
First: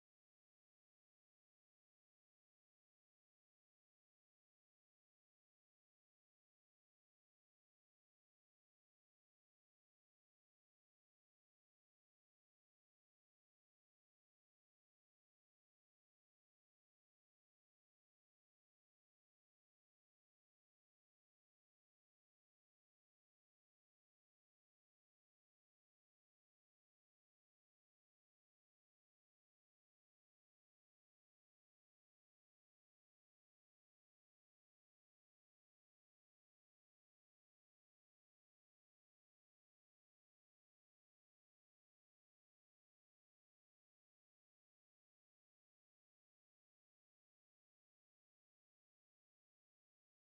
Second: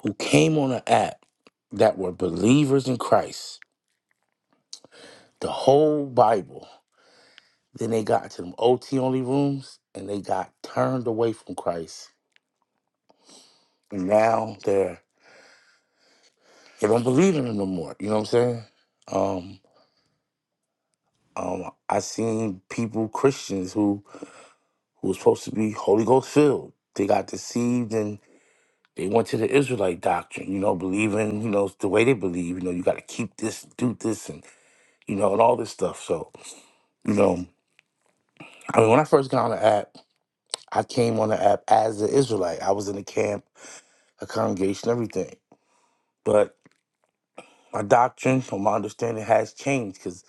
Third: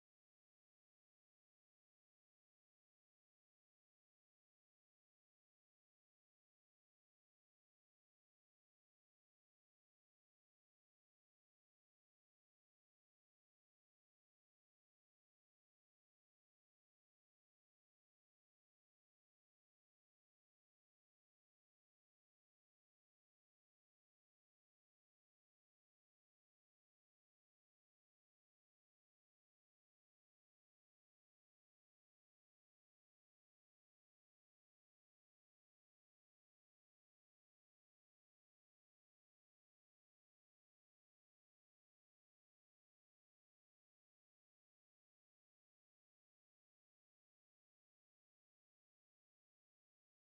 S3: who came on an app that were believers in Christ, the whole Bible. Then they got to them OT only rooms and they got turned away from Christ. And now they're they don't believe in him no more. You know what I'm saying? Um, um, I seen people Christians who who was supposed to be Holy Ghost filled. They got deceived and they went to the Israelite doctrine, you know, believing, you know, the way they believe, you know, you got to keep this, do this, and, you know, and all this stuff. So, you know, I mean, when I first got on the app, I came on the app as an Israelite. I was in a camp, a congregation, everything. But my doctrine, from my understanding has changed because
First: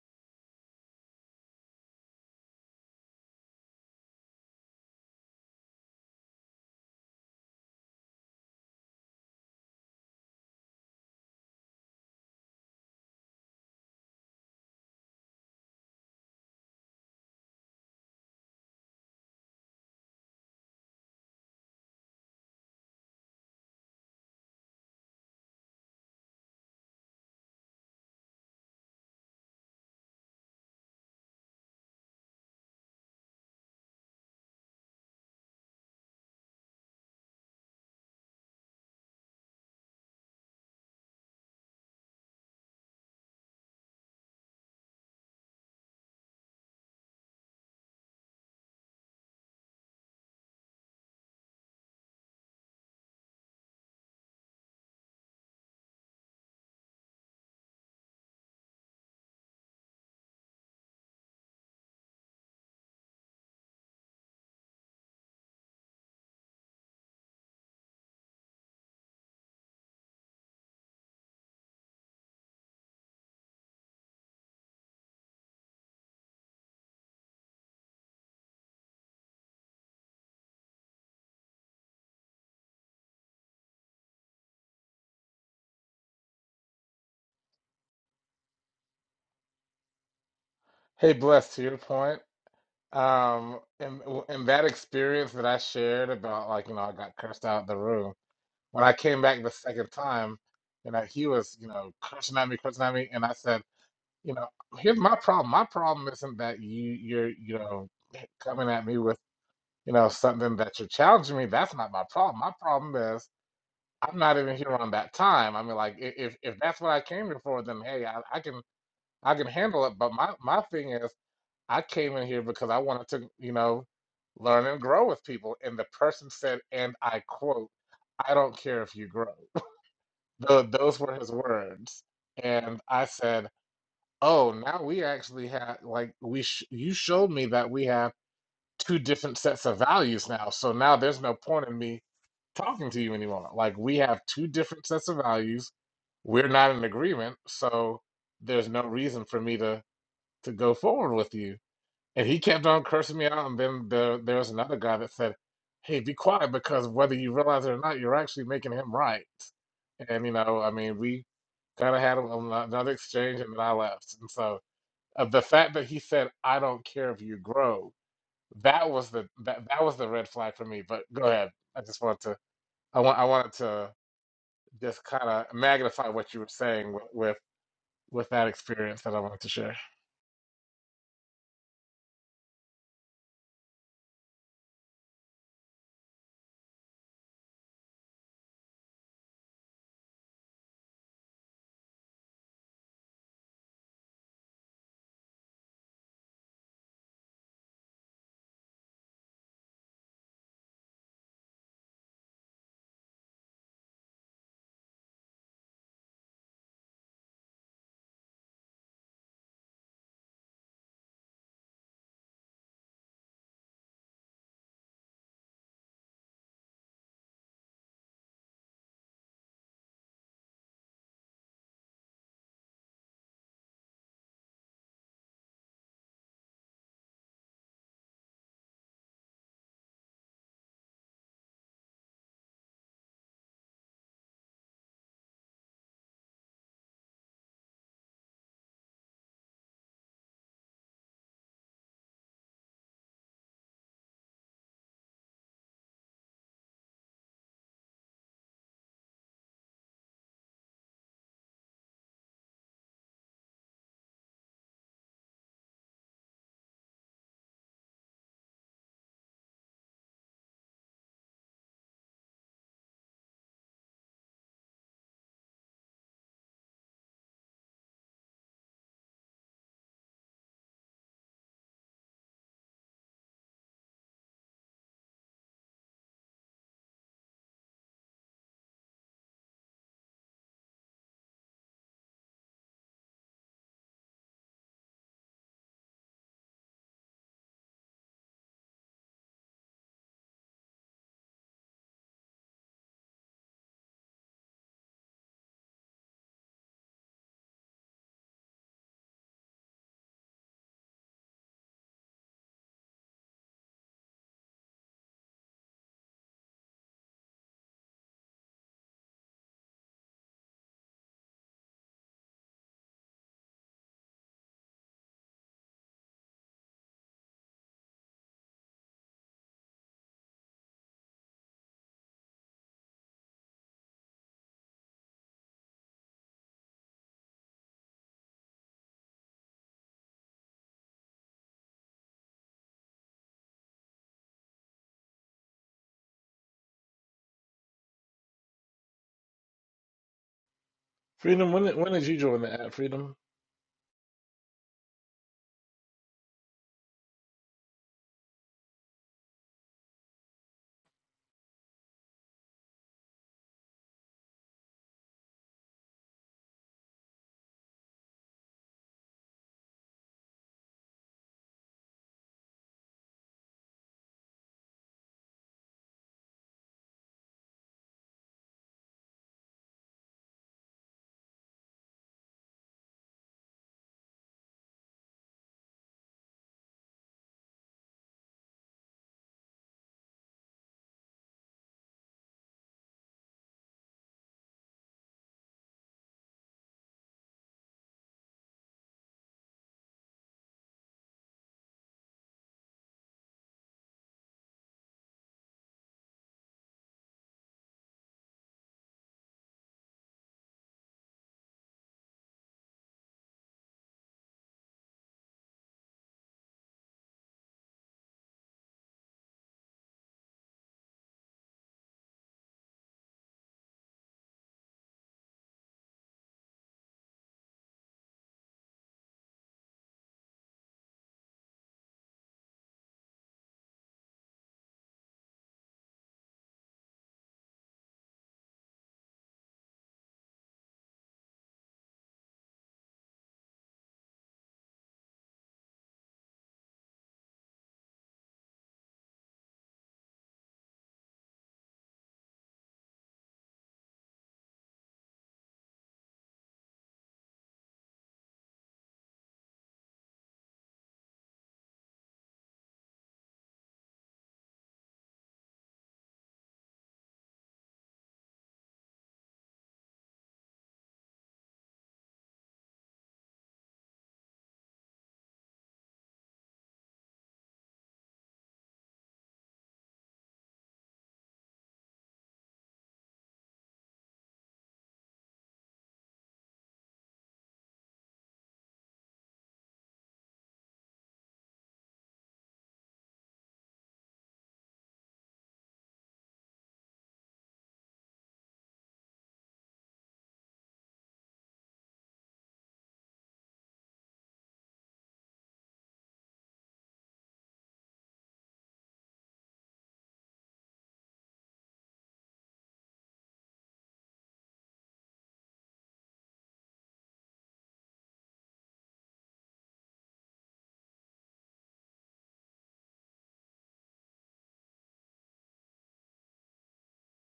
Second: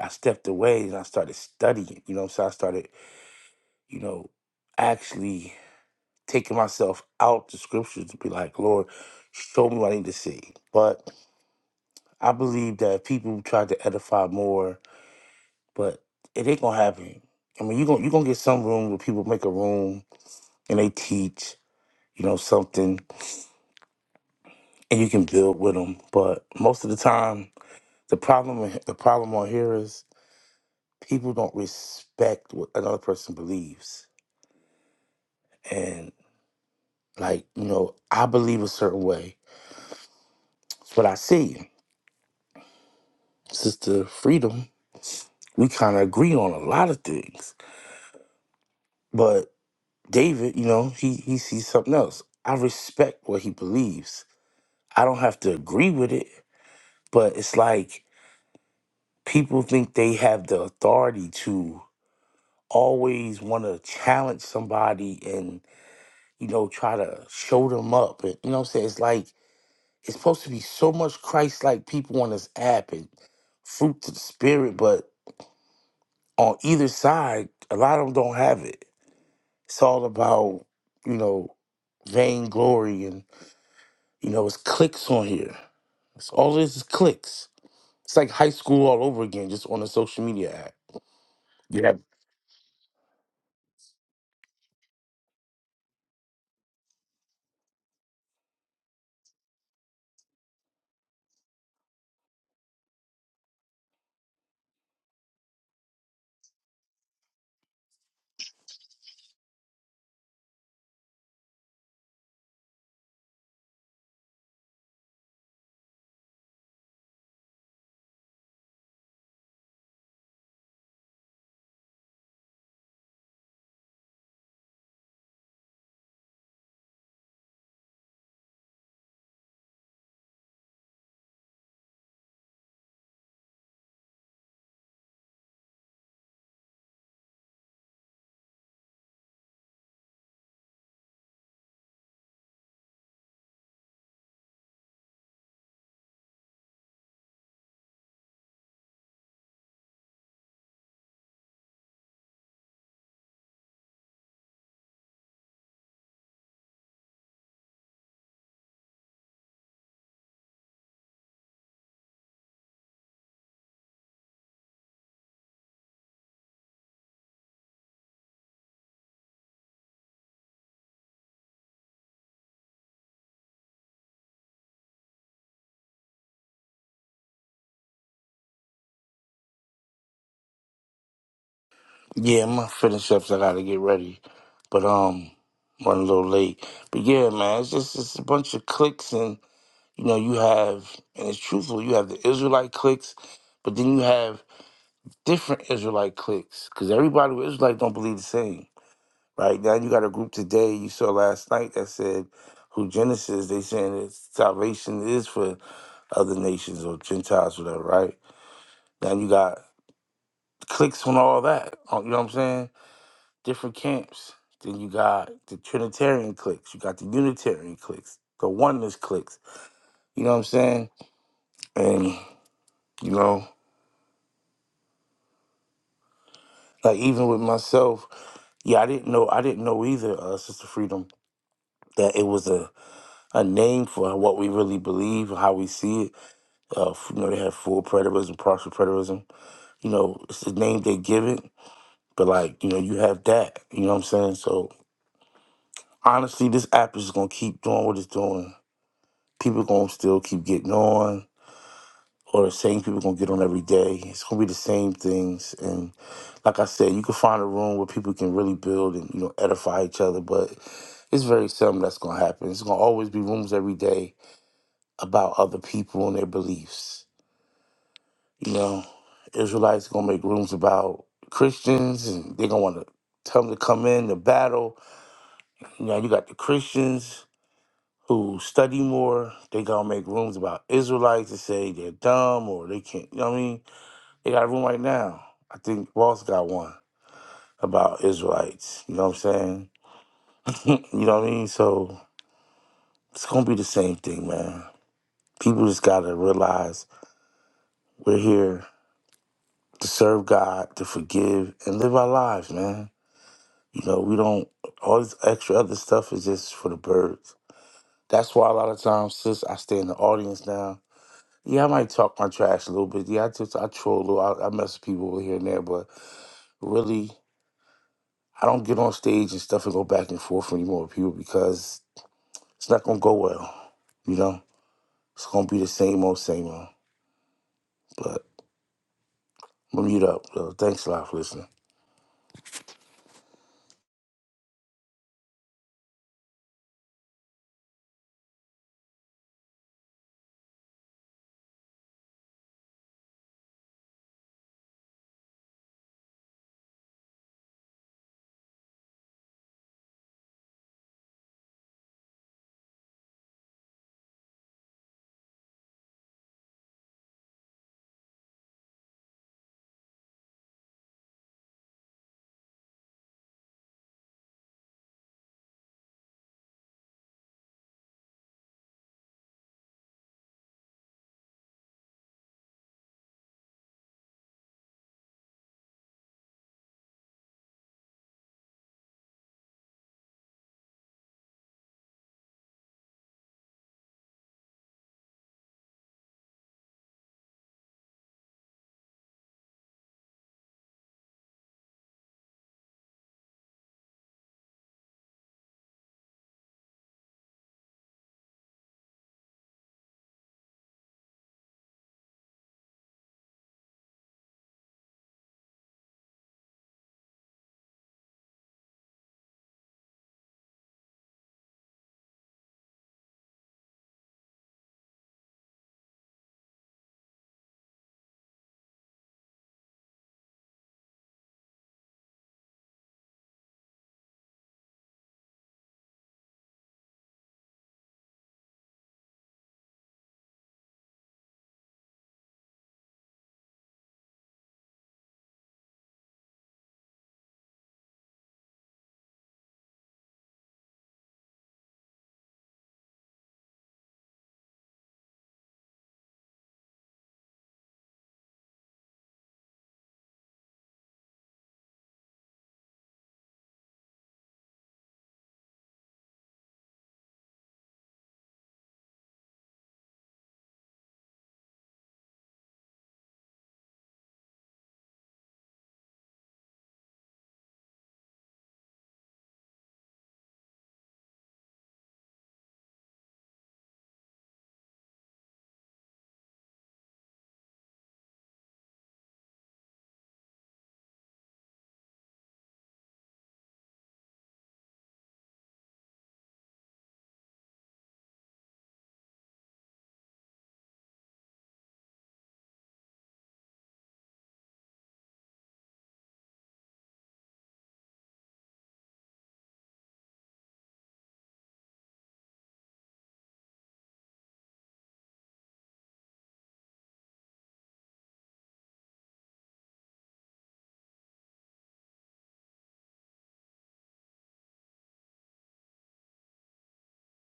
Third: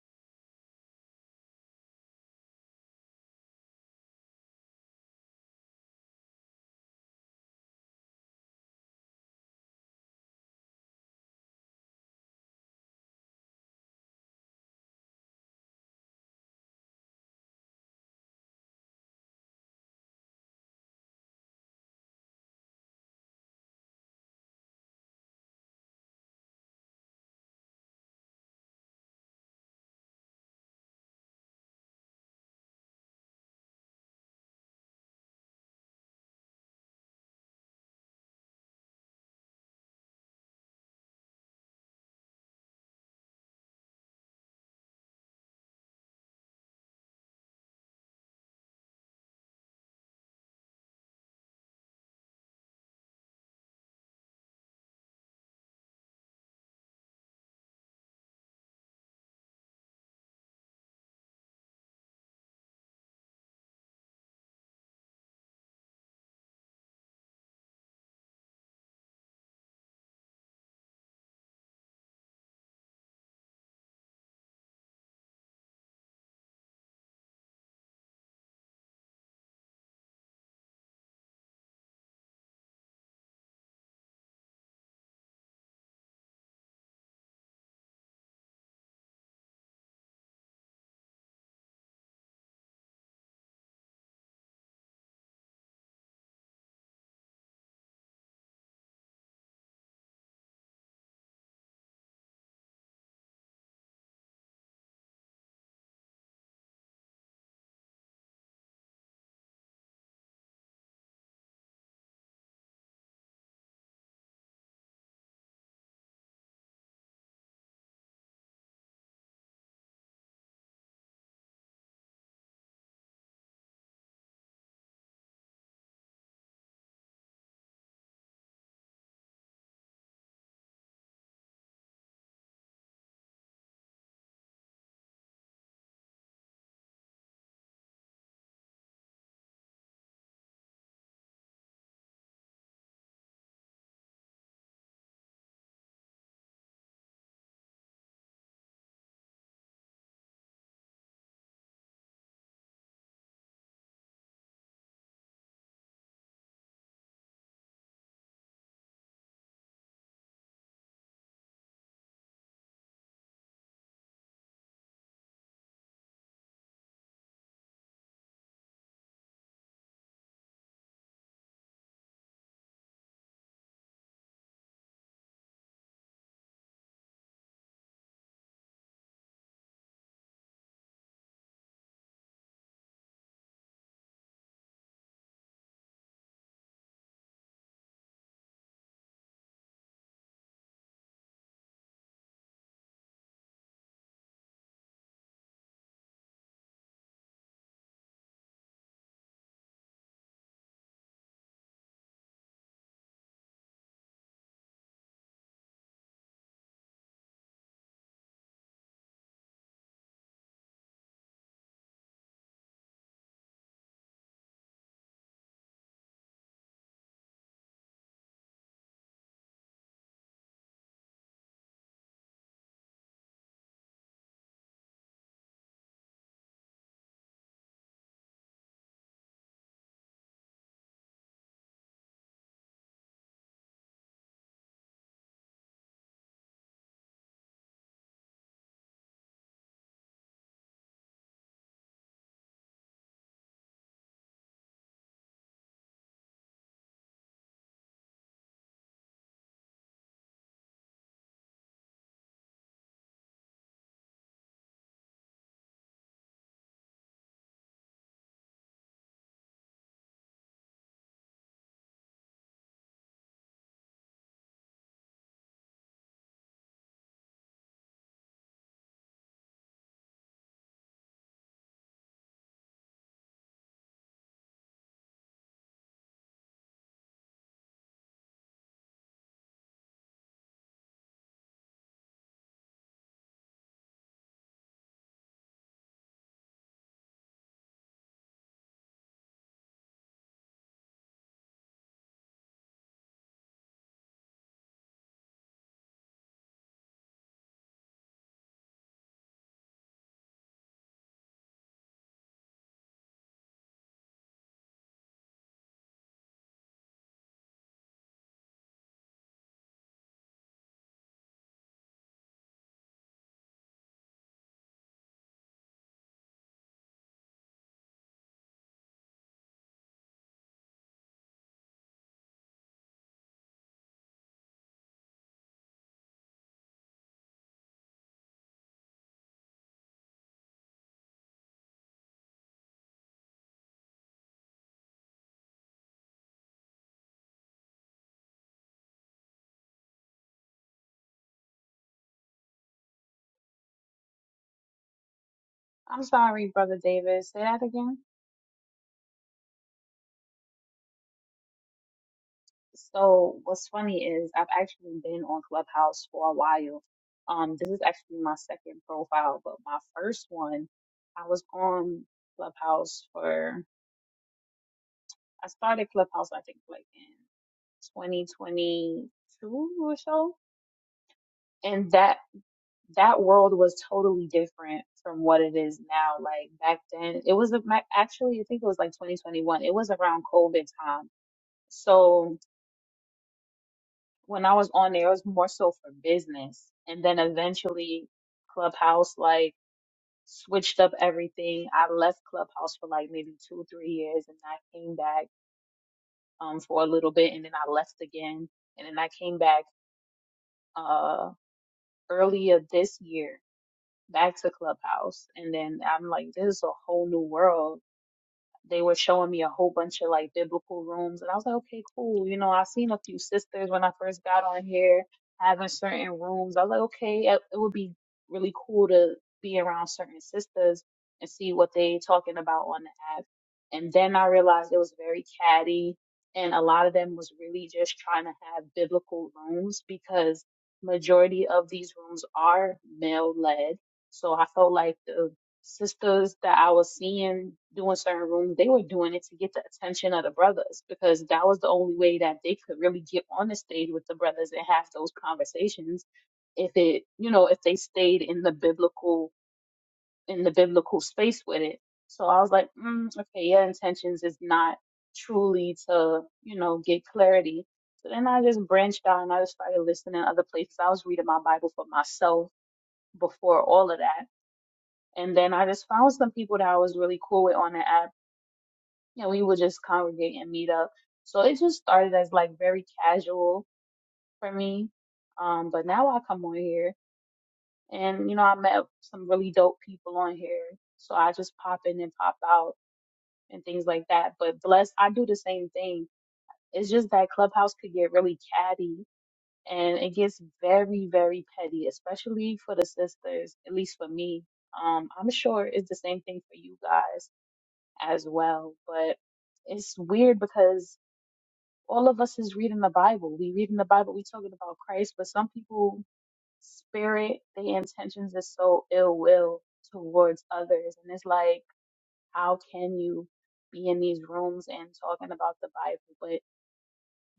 S3: I stepped away and I started studying, you know, so I started, you know, actually taking myself out the scriptures to be like, Lord, show me what I need to see. But I believe that people try to edify more, but it ain't gonna happen. I mean, you're gonna, you gonna get some room where people make a room and they teach, you know, something and you can build with them. But most of the time, the problem the problem on here is people don't respect what another person believes. And like, you know, I believe a certain way. It's what I see. Sister Freedom, we kind of agree on a lot of things. But David, you know, he he sees something else. I respect what he believes. I don't have to agree with it, but it's like people think they have the authority to always want to challenge somebody and you know try to show them up. And, you know what I'm saying? It's like it's supposed to be so much Christ-like people on this app and fruit to the spirit, but on either side, a lot of them don't have it It's all about, you know, vainglory and, you know, it's clicks on here. It's all this is clicks. It's like high school all over again, just on a social media app.
S1: Hey, bless to your
S3: Yeah.
S1: point. Um, and and that experience that I shared about like you know I got cursed out of the room. When I came back the second time, you know, he was, you know, cursing at me, cursing at me, and I said, you know, here's my problem. My problem isn't that you you're, you know, coming at me with, you know, something that you're challenging me. That's not my problem. My problem is I'm not even here on that time. I mean, like, i- if if that's what I came here for, then hey, I, I can I can handle it. But my my thing is, I came in here because I wanted to, you know, learn and grow with people. And the person said, and I quote, I don't care if you grow. Tho- those were his words. And I said, "Oh, now we actually have like we sh you showed me that we have two different sets of values now. So now there's no point in me talking to you anymore. Like we have two different sets of values. We're not in agreement, so there's no reason for me to to go forward with you." And he kept on cursing me out. And then there, there was another guy that said, Hey, be quiet because whether you realize it or not, you're actually making him right. And, you know, I mean, we kind of had a- a- another exchange and then I left. And so uh, the fact that he said, I don't care if you grow, that was the that, that was the red flag for me. But go ahead. I just wanted to I want I wanted to just kind of magnify what you were saying with, with with that experience that I wanted to share.
S3: Yeah, I'm gonna finish up, so I gotta get ready. But um running a little late. But yeah, man, it's just it's a bunch of clicks and you know, you have and it's truthful, you have the Israelite clicks, but then you have different Israelite clicks. Cause everybody with Israelite don't believe the same. Right now, you got a group today you saw last night that said, "Who Genesis?" They saying that salvation is for other nations or Gentiles, whatever. Right now, you got clicks on all that. on- You know what I'm saying? Different camps. Then you got the Trinitarian cliques. You got the Unitarian cliques. The oneness cliques. You know what I'm saying? And you know, like even with myself, yeah, I didn't know. I didn't know either, uh, Sister Freedom, that it was a a name for what we really believe, how we see it Uh, you know, they have full preterism, partial preterism. You know, it's the name they give it, but like, you know, you have that. You know what I'm saying? So honestly, this app is gonna keep doing what it's doing. People gonna still keep getting on, or the same people gonna get on every day. It's gonna be the same things. And like I said, you can find a room where people can really build and you know edify each other, but it's very seldom that's gonna happen. It's gonna always be rooms every day about other people and their beliefs You know, Israelites gonna make rooms about Christians, and they're gonna want to tell them to come in to battle. You know, you got the Christians who study more. They gonna make rooms about Israelites and say they're dumb or they can't. You know what I mean? They got a room right now. I think Ross got one about Israelites. You know what I'm saying? You know what I mean? So it's gonna be the same thing, man. People just gotta realize we're here to serve God, to forgive, and live our lives, man. You know, we don't all this extra other stuff is just for the birds. That's why a lot of times, sis, I stay in the audience now. Yeah, I might talk my trash a little bit. Yeah, I just I troll a little. I, I mess with people here and there, but really, I don't get on stage and stuff and go back and forth anymore with people because it's not gonna go well. You know, it's gonna be the same old, same old. But I'm gonna mute up. Though. Thanks a lot for listening.
S1: Freedom, when did, when did you join the app, Freedom?
S2: I'm sorry, Brother Davis. Say that again. So what's funny is I've actually been on Clubhouse for a while. Um, this is actually my second profile, but my first one, I was on Clubhouse for, I started Clubhouse, I think like in 2022 or so. And that, that world was totally different from what it is now. Like back then, it was a- ma- actually, I think it was like 2021. It was around COVID time. So when I was on there, it was more so for business. And then eventually Clubhouse like switched up everything. I left Clubhouse for like maybe two, three years and I came back um for a little bit and then I left again. And then I came back uh earlier this year back to Clubhouse. And then I'm like, this is a whole new world They were showing me a whole bunch of like biblical rooms, and I was like, okay, cool. You know, I seen a few sisters when I first got on here having certain rooms. I was like, okay, it, it would be really cool to be around certain sisters and see what they talking about on the app. And then I realized it was very catty, and a lot of them was really just trying to have biblical rooms because majority of these rooms are male led. So I felt like the sisters that I was seeing doing certain rooms, they were doing it to get the attention of the brothers because that was the only way that they could really get on the stage with the brothers and have those conversations if it, you know, if they stayed in the biblical in the biblical space with it. So I was like, mm, okay, your intentions is not truly to, you know, get clarity. So then I just branched out and I just started listening to other places. I was reading my Bible for myself before all of that and then I just found some people that I was really cool with on the app. You know, we would just congregate and meet up. So it just started as like very casual for me. Um, but now I come on here and, you know, I met some really dope people on here. So I just pop in and pop out and things like that. But bless, I do the same thing. It's just that Clubhouse could get really catty and it gets very, very petty, especially for the sisters, at least for me. Um, I'm sure it's the same thing for you guys as well. But it's weird because all of us is reading the Bible. We reading the Bible, we talking about Christ, but some people spirit, their intentions is so ill will towards others. And it's like, how can you be in these rooms and talking about the Bible? But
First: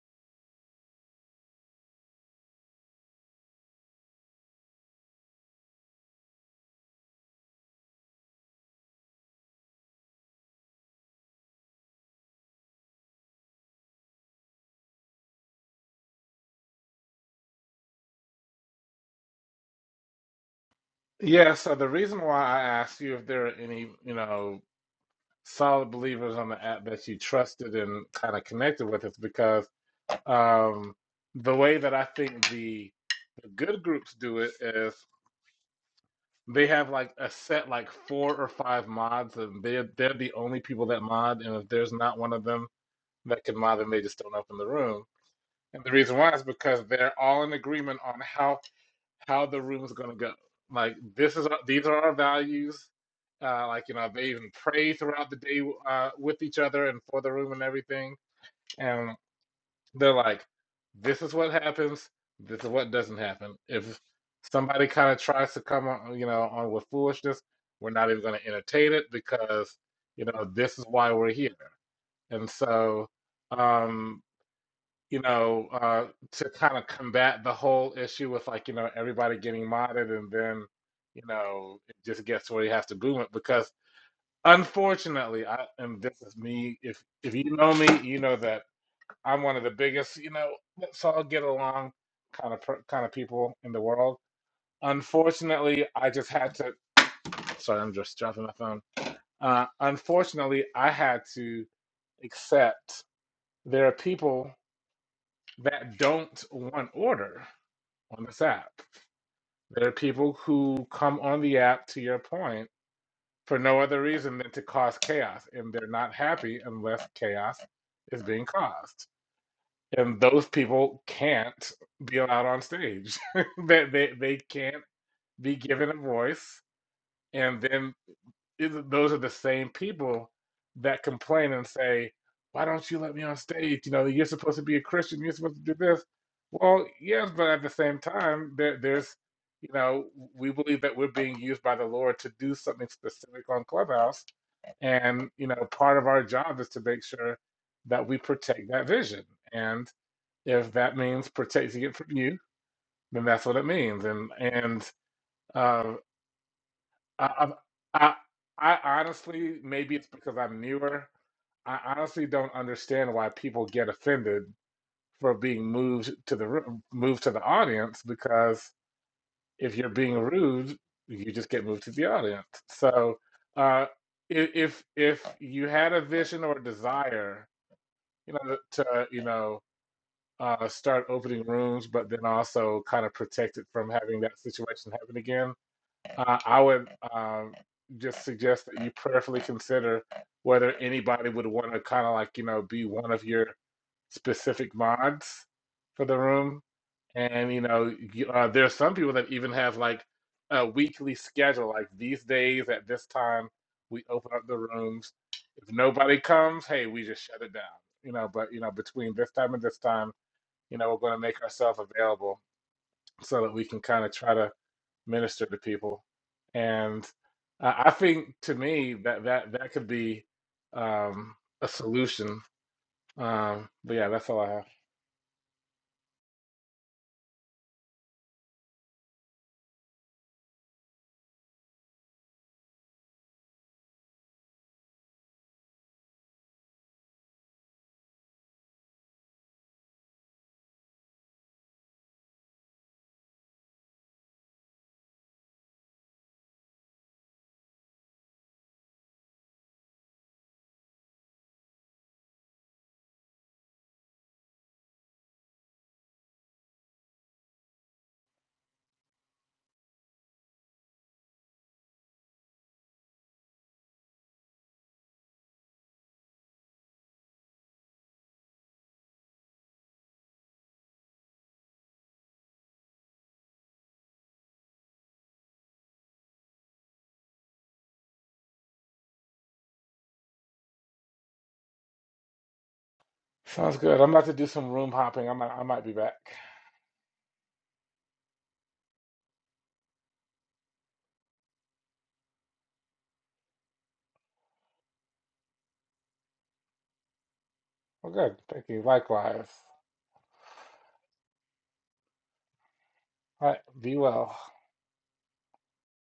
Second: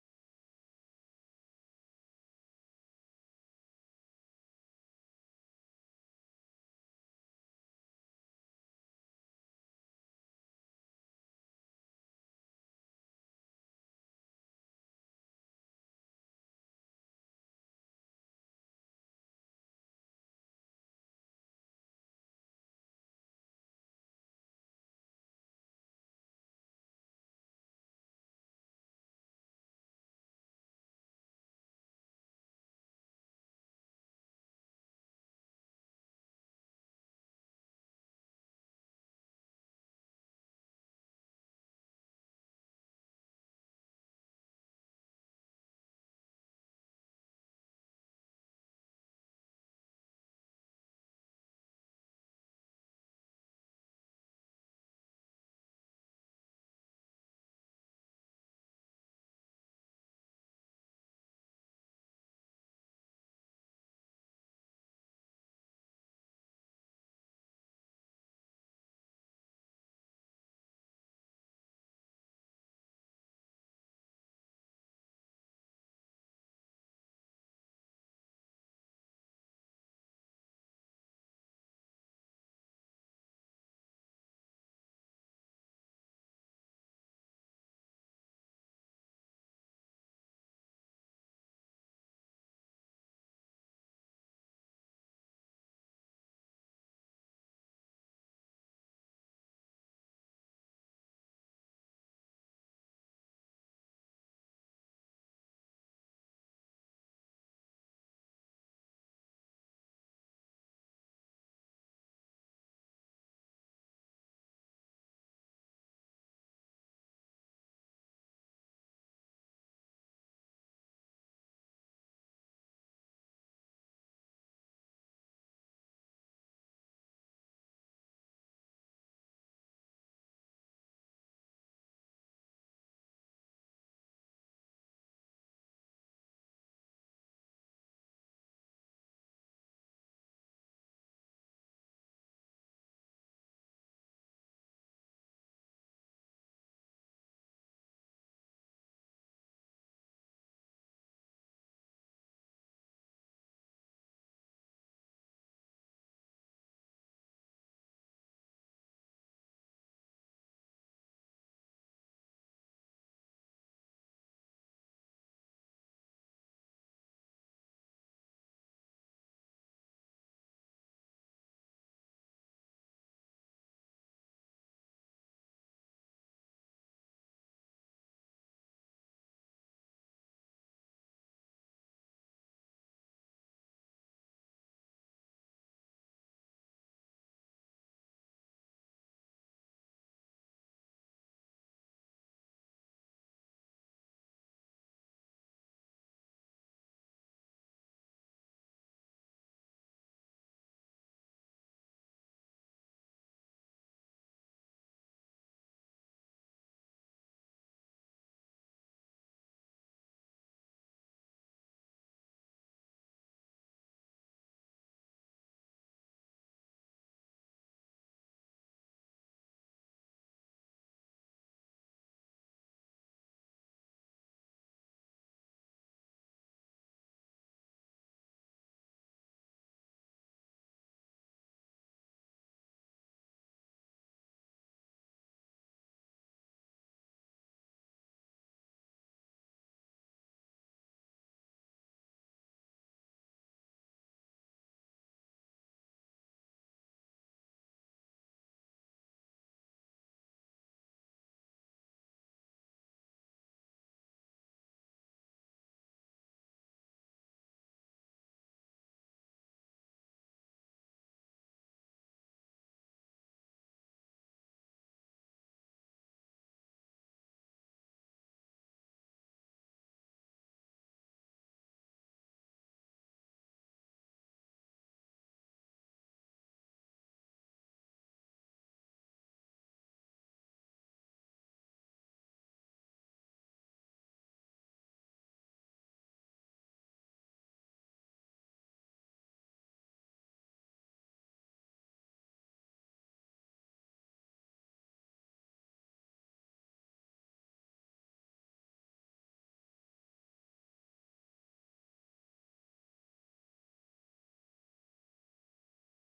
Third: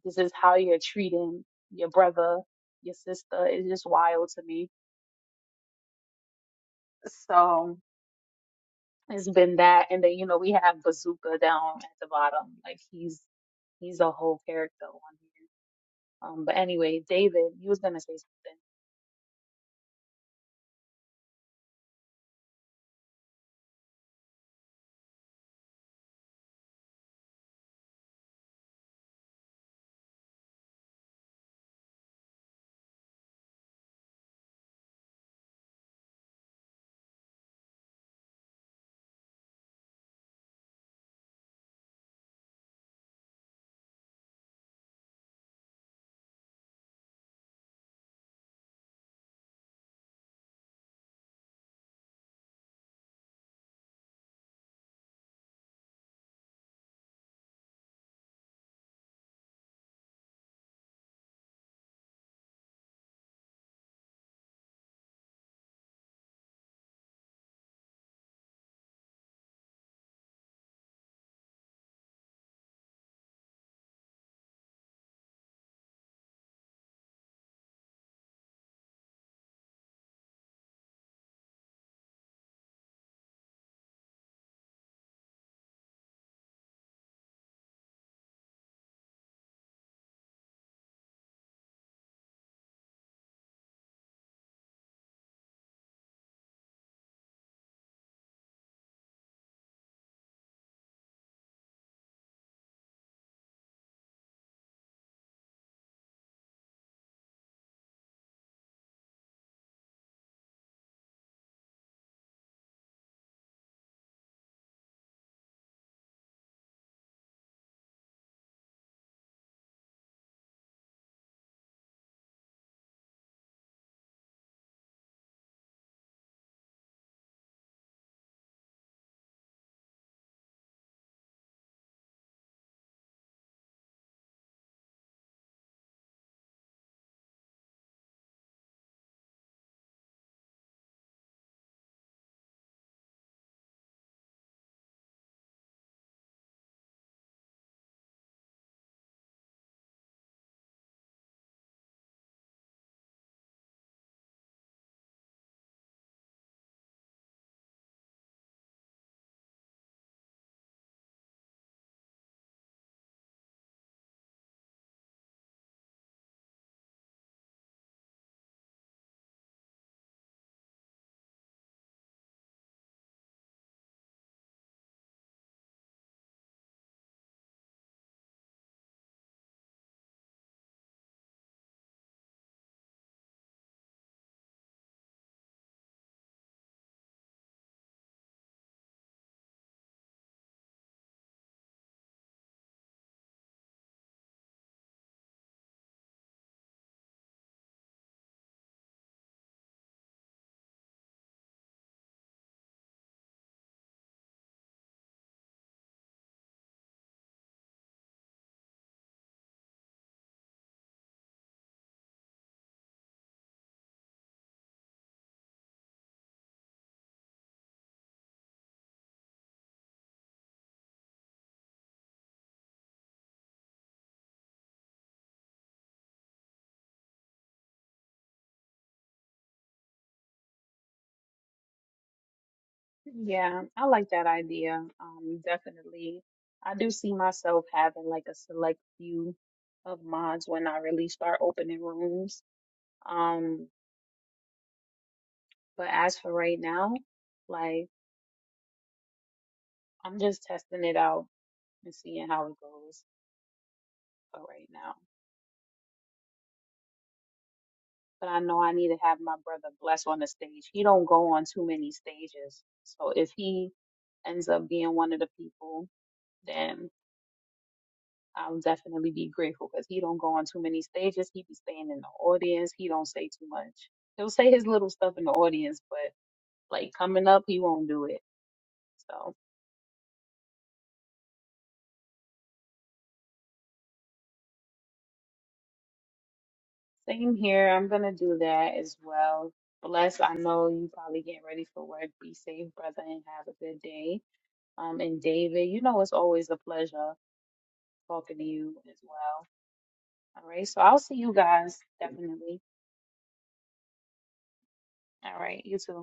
S2: this is how you're treating your brother, your sister. It's just wild to me. So it's been that. And then, you know, we have Bazooka down at the bottom. Like he's he's a whole character on here. Um, but anyway, David, you was gonna say something.
S1: Yeah, so the reason why I asked you if there are any, you know, solid believers on the app that you trusted and kind of connected with is because um, the way that I think the good groups do it is they have like a set like four or five mods and they're they're the only people that mod and if there's not one of them that can mod then they just don't open the room. And the reason why is because they're all in agreement on how how the room is going to go. Like this is our, these are our values. Uh, like you know, they even pray throughout the day uh, with each other and for the room and everything. And they're like, this is what happens. This is what doesn't happen. If somebody kind of tries to come on, you know, on with foolishness, we're not even going to entertain it because you know this is why we're here. And so, um, you know, uh, to kind of combat the whole issue with like, you know, everybody getting modded and then, you know, it just gets where you have to boom it because unfortunately, I and this is me, if if you know me, you know that I'm one of the biggest, you know, let's all get along kind of per, kind of people in the world. Unfortunately, I just had to, sorry, I'm just dropping my phone. Uh, unfortunately, I had to accept there are people that don't want order on this app. There are people who come on the app, to your point, for no other reason than to cause chaos, and they're not happy unless chaos is being caused. And those people can't be allowed on stage. they, they, they can't be given a voice. And then those are the same people that complain and say, "Why don't you let me on stage? You know, you're supposed to be a Christian. You're supposed to do this." Well, yes, but at the same time, there, there's, you know, we believe that we're being used by the Lord to do something specific on Clubhouse, and you know, part of our job is to make sure that we protect that vision. And if that means protecting it from you, then that's what it means. And and uh, I, I, I, I honestly, maybe it's because I'm newer. I honestly don't understand why people get offended for being moved to the ru- moved to the audience because if you're being rude, you just get moved to the audience. So, uh, i- if if you had a vision or desire, you know, to you know uh, start opening rooms, but then also kind of protect it from having that situation happen again, uh, I would um, just suggest that you prayerfully consider whether anybody would want to kind of like, you know, be one of your specific mods for the room. And, you know, you, uh, there are some people that even have like a weekly schedule, like these days at this time, we open up the rooms. If nobody comes, hey, we just shut it down, you know, but, you know, between this time and this time, you know, we're going to make ourselves available so that we can kind of try to minister to people. And I I think to me that that that could be um, a solution. Um, but yeah, that's all I have.
S2: Yeah, I like that idea. Um, definitely. I do see myself having like a select few of mods when I really start opening rooms. Um, but as for right now, like I'm just testing it out and seeing how it goes for right now. But I know I need to have my brother Bless on the stage. He don't go on too many stages. So if he ends up being one of the people, then. um, definitely be grateful because he don't go on too many stages. He be staying in the audience. He don't say too much. He'll say his little stuff in the audience, but like coming up, he won't do it. So
S1: Sounds good. I'm about to do some room hopping. I might I might be back.
S2: same here. I'm gonna do that as well. Bless. I know you probably getting ready for work. Be safe, brother, and have a good day. Um, and David, you know it's always a pleasure
S1: Well,
S2: talking
S1: good.
S2: to
S1: Thank
S2: you
S1: you.
S2: as well.
S1: Likewise.
S2: All right. So I'll see you guys definitely.
S1: All right. Be well.
S2: All right. You too.